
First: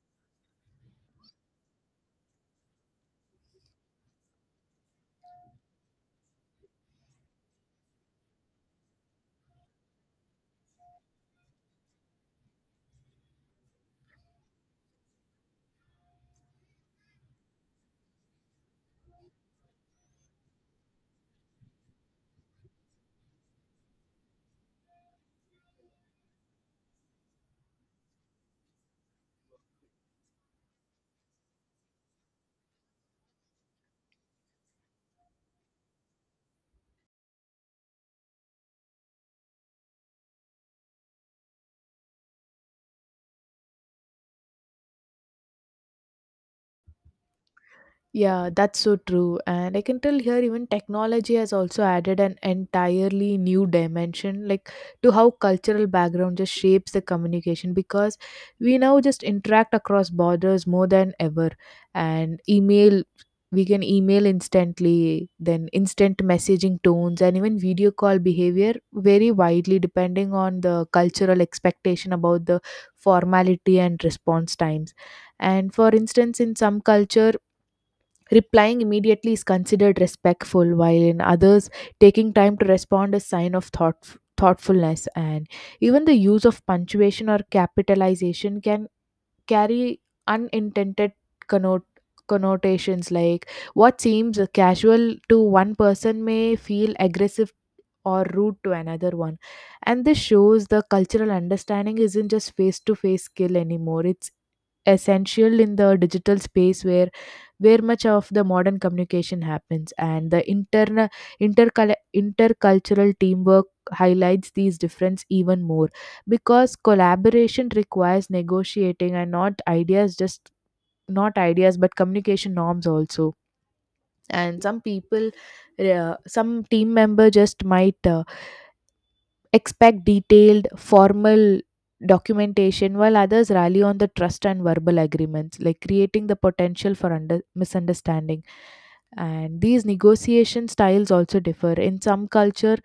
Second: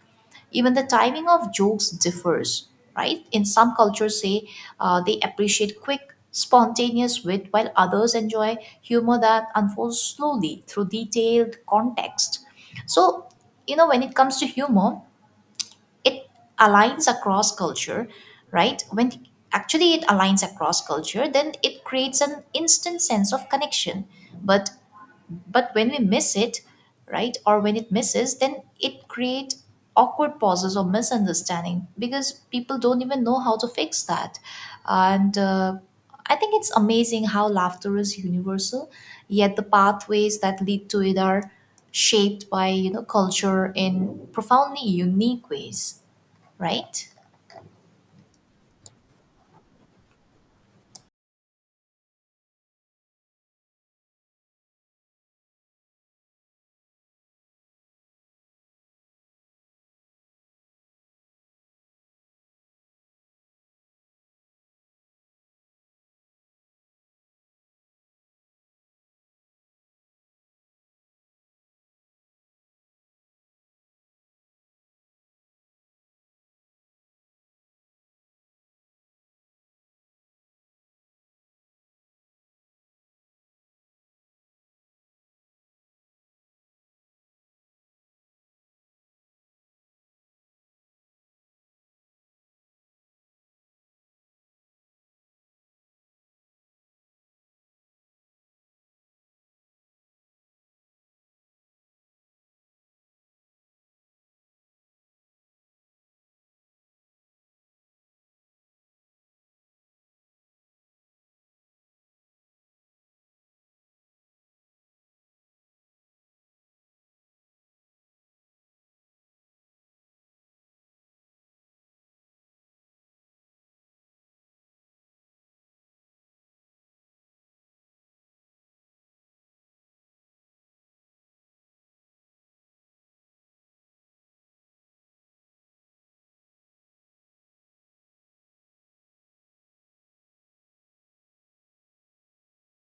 Speaker 1: Even the timing of jokes differs, right? In some cultures say uh, they appreciate quick spontaneous wit, while others enjoy humor that unfolds slowly through detailed context. So, you know, when it comes to humor, it aligns across culture, right? When actually it aligns across culture, then it creates an instant sense of connection. But but when we miss it, right, or when it misses, then it creates awkward pauses or misunderstanding because people don't even know how to fix that. And uh, I think it's amazing how laughter is universal, yet the pathways that lead to it are shaped by you know culture in profoundly unique ways, right?
Speaker 2: Yeah, that's so true. And I can tell here even technology has also added an entirely new dimension, like to how cultural background just shapes the communication, because we now just interact across borders more than ever. And email, we can email instantly, then instant messaging tones, and even video call behavior vary widely depending on the cultural expectation about the formality and response times. And for instance, in some culture, replying immediately is considered respectful, while in others, taking time to respond is sign of thought, thoughtfulness. And even the use of punctuation or capitalization can carry unintended connotations. Connotations like what seems casual to one person may feel aggressive or rude to another one. And this shows the cultural understanding isn't just face to face skill anymore, it's essential in the digital space where where much of the modern communication happens. And the interna intercul- intercultural teamwork highlights these difference even more, because collaboration requires negotiating and not ideas just not ideas but communication norms also. And some people, uh, some team member just might uh, expect detailed, formal documentation, while others rally on the trust and verbal agreements, like creating the potential for under- misunderstanding. And these negotiation styles also differ. In some culture,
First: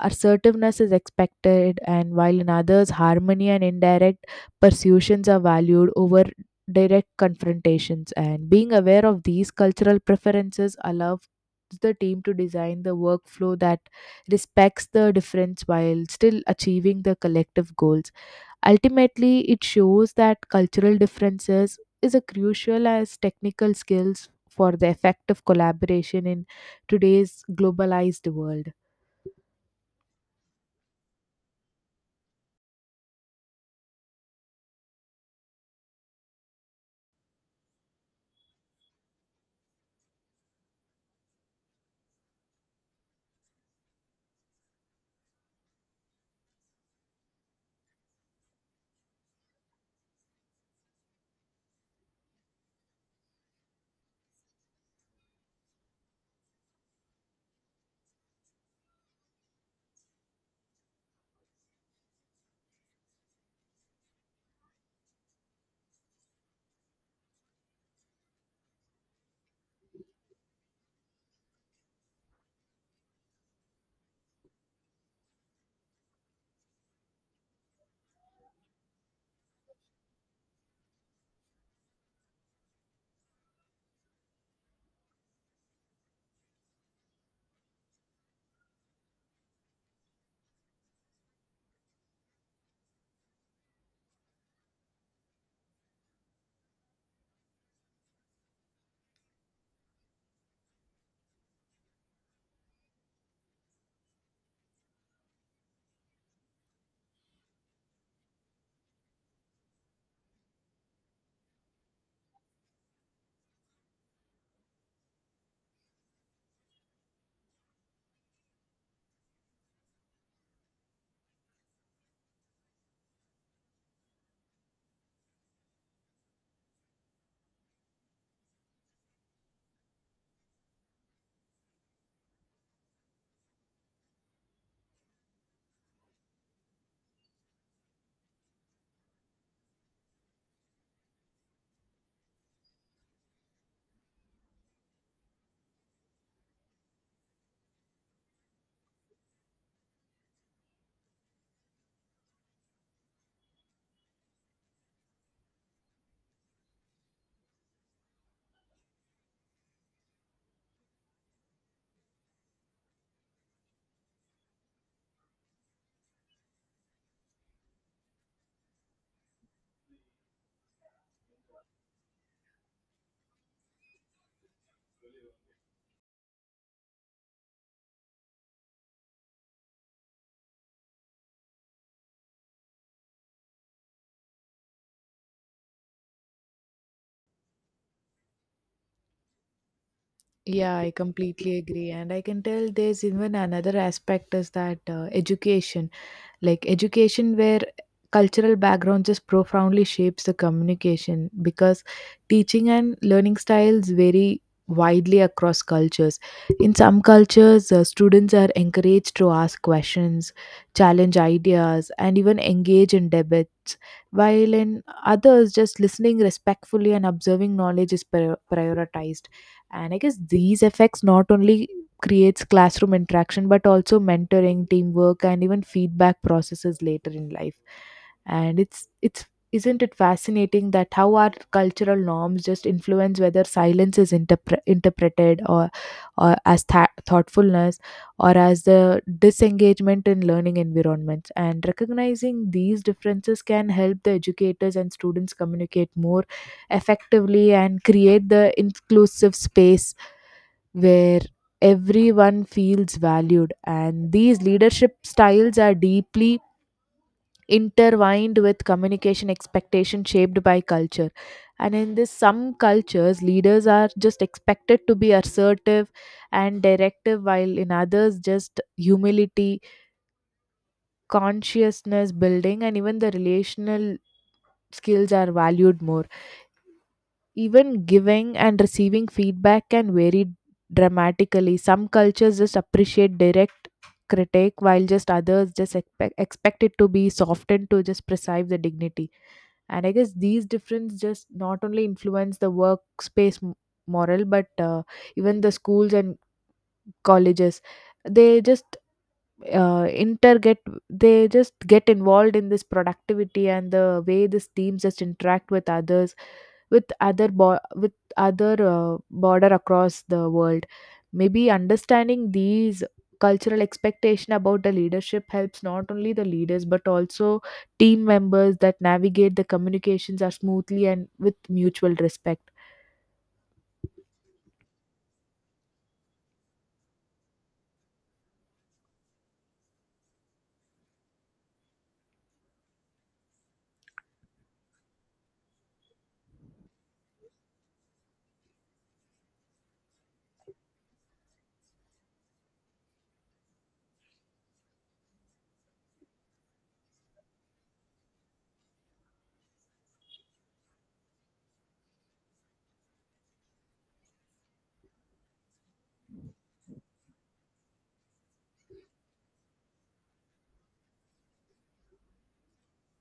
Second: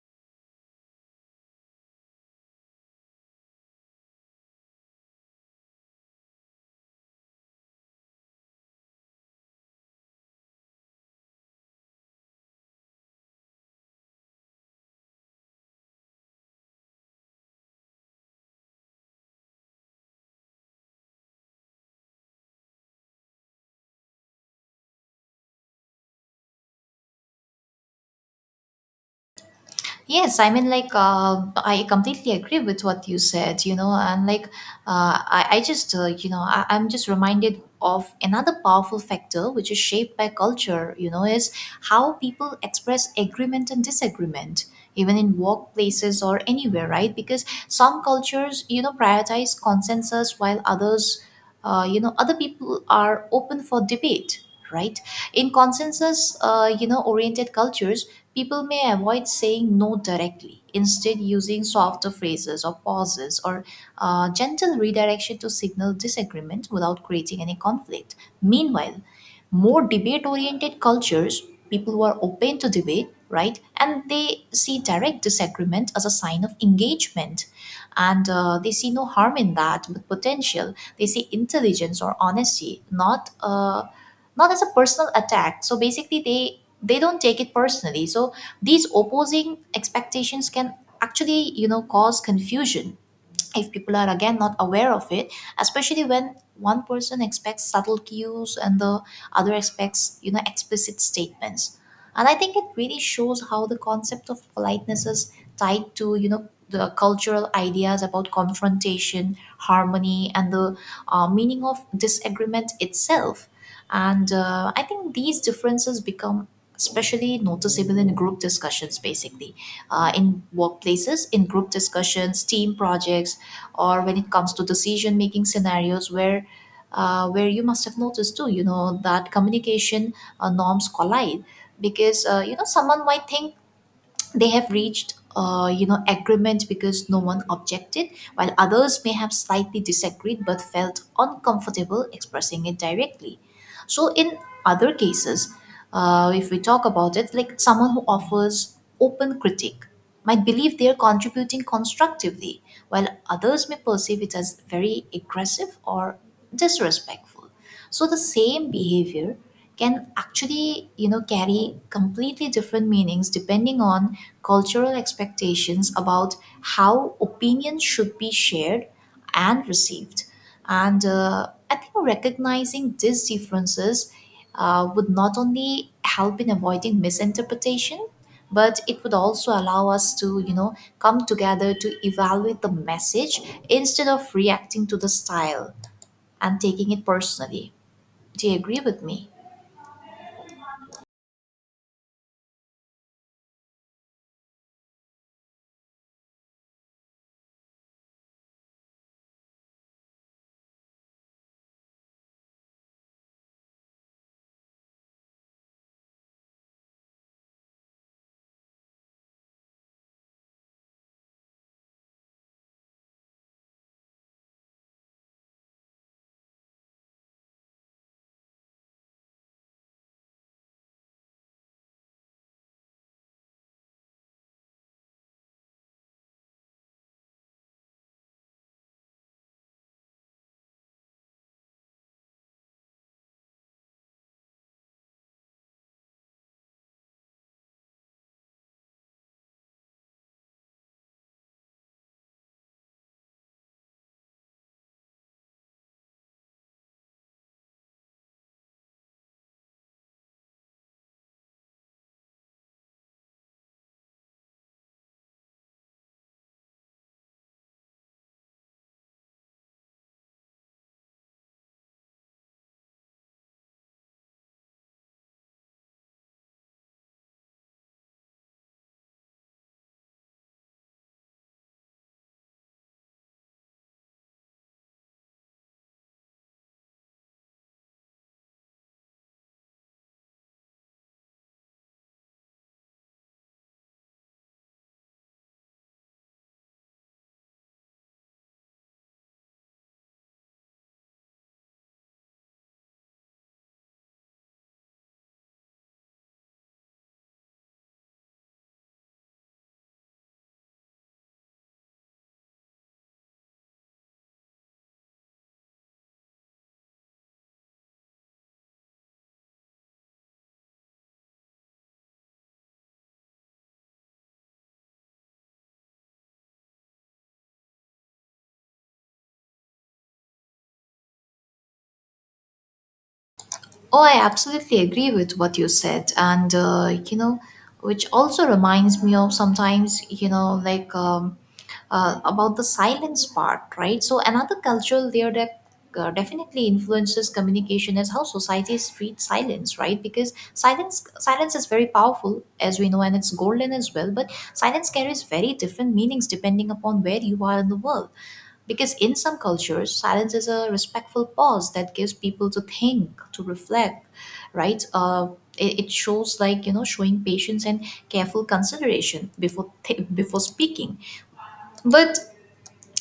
Speaker 2: assertiveness is expected, and while in others, harmony and indirect persuasions are valued over direct confrontations. And being aware of these cultural preferences allows the team to design the workflow that respects the difference while still achieving the collective goals. Ultimately, it shows that cultural differences is a crucial as technical skills for the effective collaboration in today's globalized world.
Speaker 1: Yes, I mean, like, uh, I completely agree with what you said, you know, and like, uh, I, I just, uh, you know, I, I'm just reminded of another powerful factor which is shaped by culture, you know, is how people express agreement and disagreement, even in workplaces or anywhere, right? Because some cultures, you know, prioritize consensus while others, uh, you know, other people are open for debate, right? In consensus, uh, you know, oriented cultures, people may avoid saying no directly, instead, using softer phrases or pauses or uh, gentle redirection to signal disagreement without creating any conflict. Meanwhile, more debate oriented cultures, people who are open to debate, right, and they see direct disagreement as a sign of engagement. And uh, they see no harm in that, but potential. They see intelligence or honesty, not uh, not as a personal attack. So basically they they don't take it personally. So these opposing expectations can actually, you know, cause confusion if people are again not aware of it, especially when one person expects subtle cues and the other expects you know explicit statements. And I think it really shows how the concept of politeness is tied to you know the cultural ideas about confrontation, harmony, and the uh, meaning of disagreement itself. And uh, I think these differences become especially noticeable in group discussions, basically, uh, in workplaces, in group discussions, team projects, or when it comes to decision making scenarios where. Uh, where you must have noticed too, you know, that communication uh, norms collide because, uh, you know, someone might think they have reached, uh, you know, agreement because no one objected, while others may have slightly disagreed but felt uncomfortable expressing it directly. So in other cases, uh, if we talk about it, like someone who offers open critique might believe they are contributing constructively, while others may perceive it as very aggressive or disrespectful. So the same behavior can actually, you know, carry completely different meanings depending on cultural expectations about how opinions should be shared and received. And uh, I think recognizing these differences uh, would not only help in avoiding misinterpretation, but it would also allow us to, you know, come together to evaluate the message instead of reacting to the style and taking it personally. Do you agree with me?
Speaker 2: Yeah, I completely agree. And I can tell there's even another aspect is that uh, education. Like education where cultural background just profoundly shapes the communication, because teaching and learning styles vary widely across cultures. In some cultures, uh, students are encouraged to ask questions, challenge ideas, and even engage in debates, while in others just listening respectfully and observing knowledge is pri- prioritized. And I guess these effects not only creates classroom interaction but also mentoring, teamwork, and even feedback processes later in life. And it's it's isn't it fascinating that how our cultural norms just influence whether silence is interpre- interpreted or, or as th- thoughtfulness or as the disengagement in learning environments. And recognizing these differences can help the educators and students communicate more effectively and create the inclusive space where everyone feels valued. And these leadership styles are deeply intertwined with communication expectation shaped by culture. And in this, some cultures, leaders are just expected to be assertive and directive, while in others, just humility, consciousness building, and even the relational skills are valued more. Even giving and receiving feedback can vary dramatically. Some cultures just appreciate direct critique, while just others just expect, expect it to be softened to just preserve the dignity. And I guess these differences just not only influence the workspace m- morale, but uh, even the schools and colleges. They just uh, interget they just get involved in this productivity and the way these teams just interact with others with other bo- with other uh, border across the world. Maybe understanding these cultural expectation about the leadership helps not only the leaders but also team members that navigate the communications are smoothly and with mutual respect.
Speaker 1: Oh, I absolutely agree with what you said. And, uh, you know, which also reminds me of sometimes, you know, like um, uh, about the silence part, right? So, another cultural layer that uh, definitely influences communication is how societies treat silence, right? Because silence silence is very powerful, as we know, and it's golden as well. But silence carries very different meanings depending upon where you are in the world. Because in some cultures, silence is a respectful pause that gives people to think, to reflect, right? Uh, it, it shows like you know showing patience and careful consideration before th- before speaking. But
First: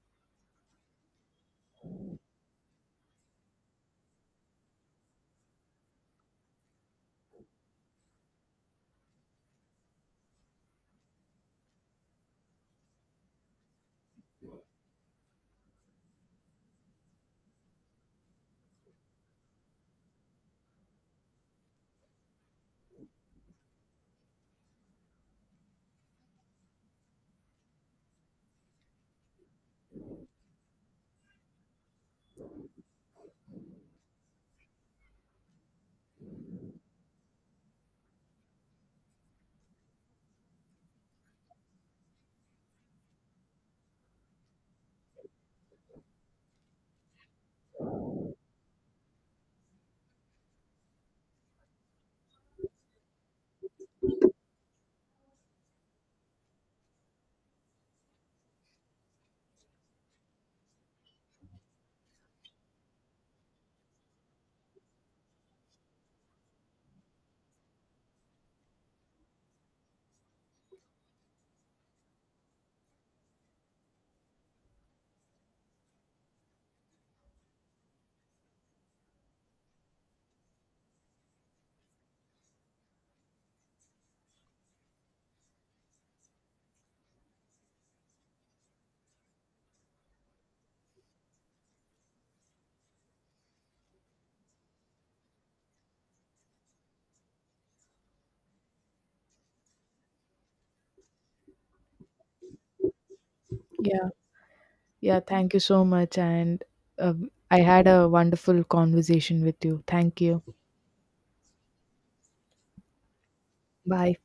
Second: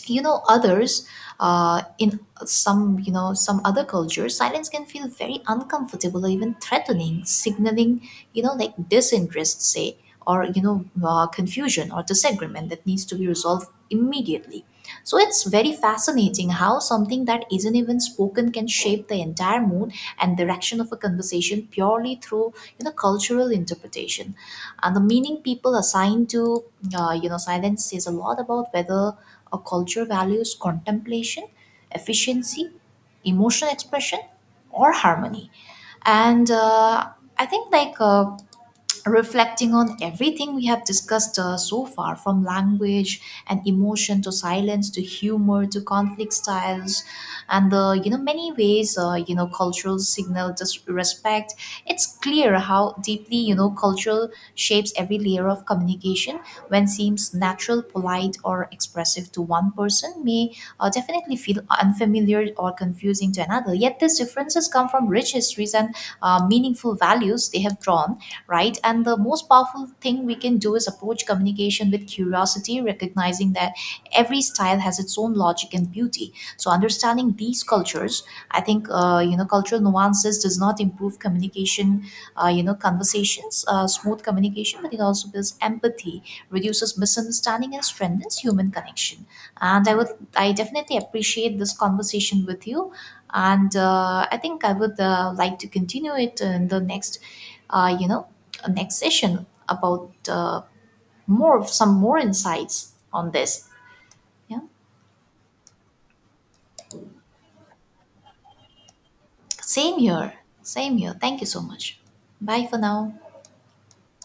Speaker 1: you know others uh, in some you know some other cultures silence can feel very uncomfortable or even threatening, signaling you know like disinterest, say, or you know uh, confusion or disagreement that needs to be resolved immediately. So it's very fascinating how something that isn't even spoken can shape the entire mood and direction of a conversation purely through you know cultural interpretation. And the meaning people assign to uh, you know silence says a lot about whether a culture values contemplation, efficiency, emotional expression, or harmony. And uh, I think like uh, reflecting on everything we have discussed uh, so far, from language and emotion to silence to humor to conflict styles and the you know many ways uh, you know cultural signal just respect, it's clear how deeply you know cultural shapes every layer of communication. When seems natural, polite, or expressive to one person may uh, definitely feel unfamiliar or confusing to another, yet these differences come from rich histories and uh, meaningful values they have drawn, right? And the most powerful thing we can do is approach communication with curiosity, recognizing that every style has its own logic and beauty. So understanding these cultures, I think, uh, you know, cultural nuances does not improve communication, uh, you know, conversations, uh, smooth communication, but it also builds empathy, reduces misunderstanding, and strengthens human connection. And I would, I definitely appreciate this conversation with you. And uh, I think I would uh, like to continue it in the next uh, you know, next session about uh, more some more insights on this.
Speaker 2: Yeah.
Speaker 1: Yeah.
Speaker 2: Yeah, thank you so much, and uh, I had a wonderful conversation with you.
Speaker 1: Same
Speaker 2: Thank
Speaker 1: here.
Speaker 2: you.
Speaker 1: Same here. Thank you so much. Bye for now.
Speaker 2: Bye.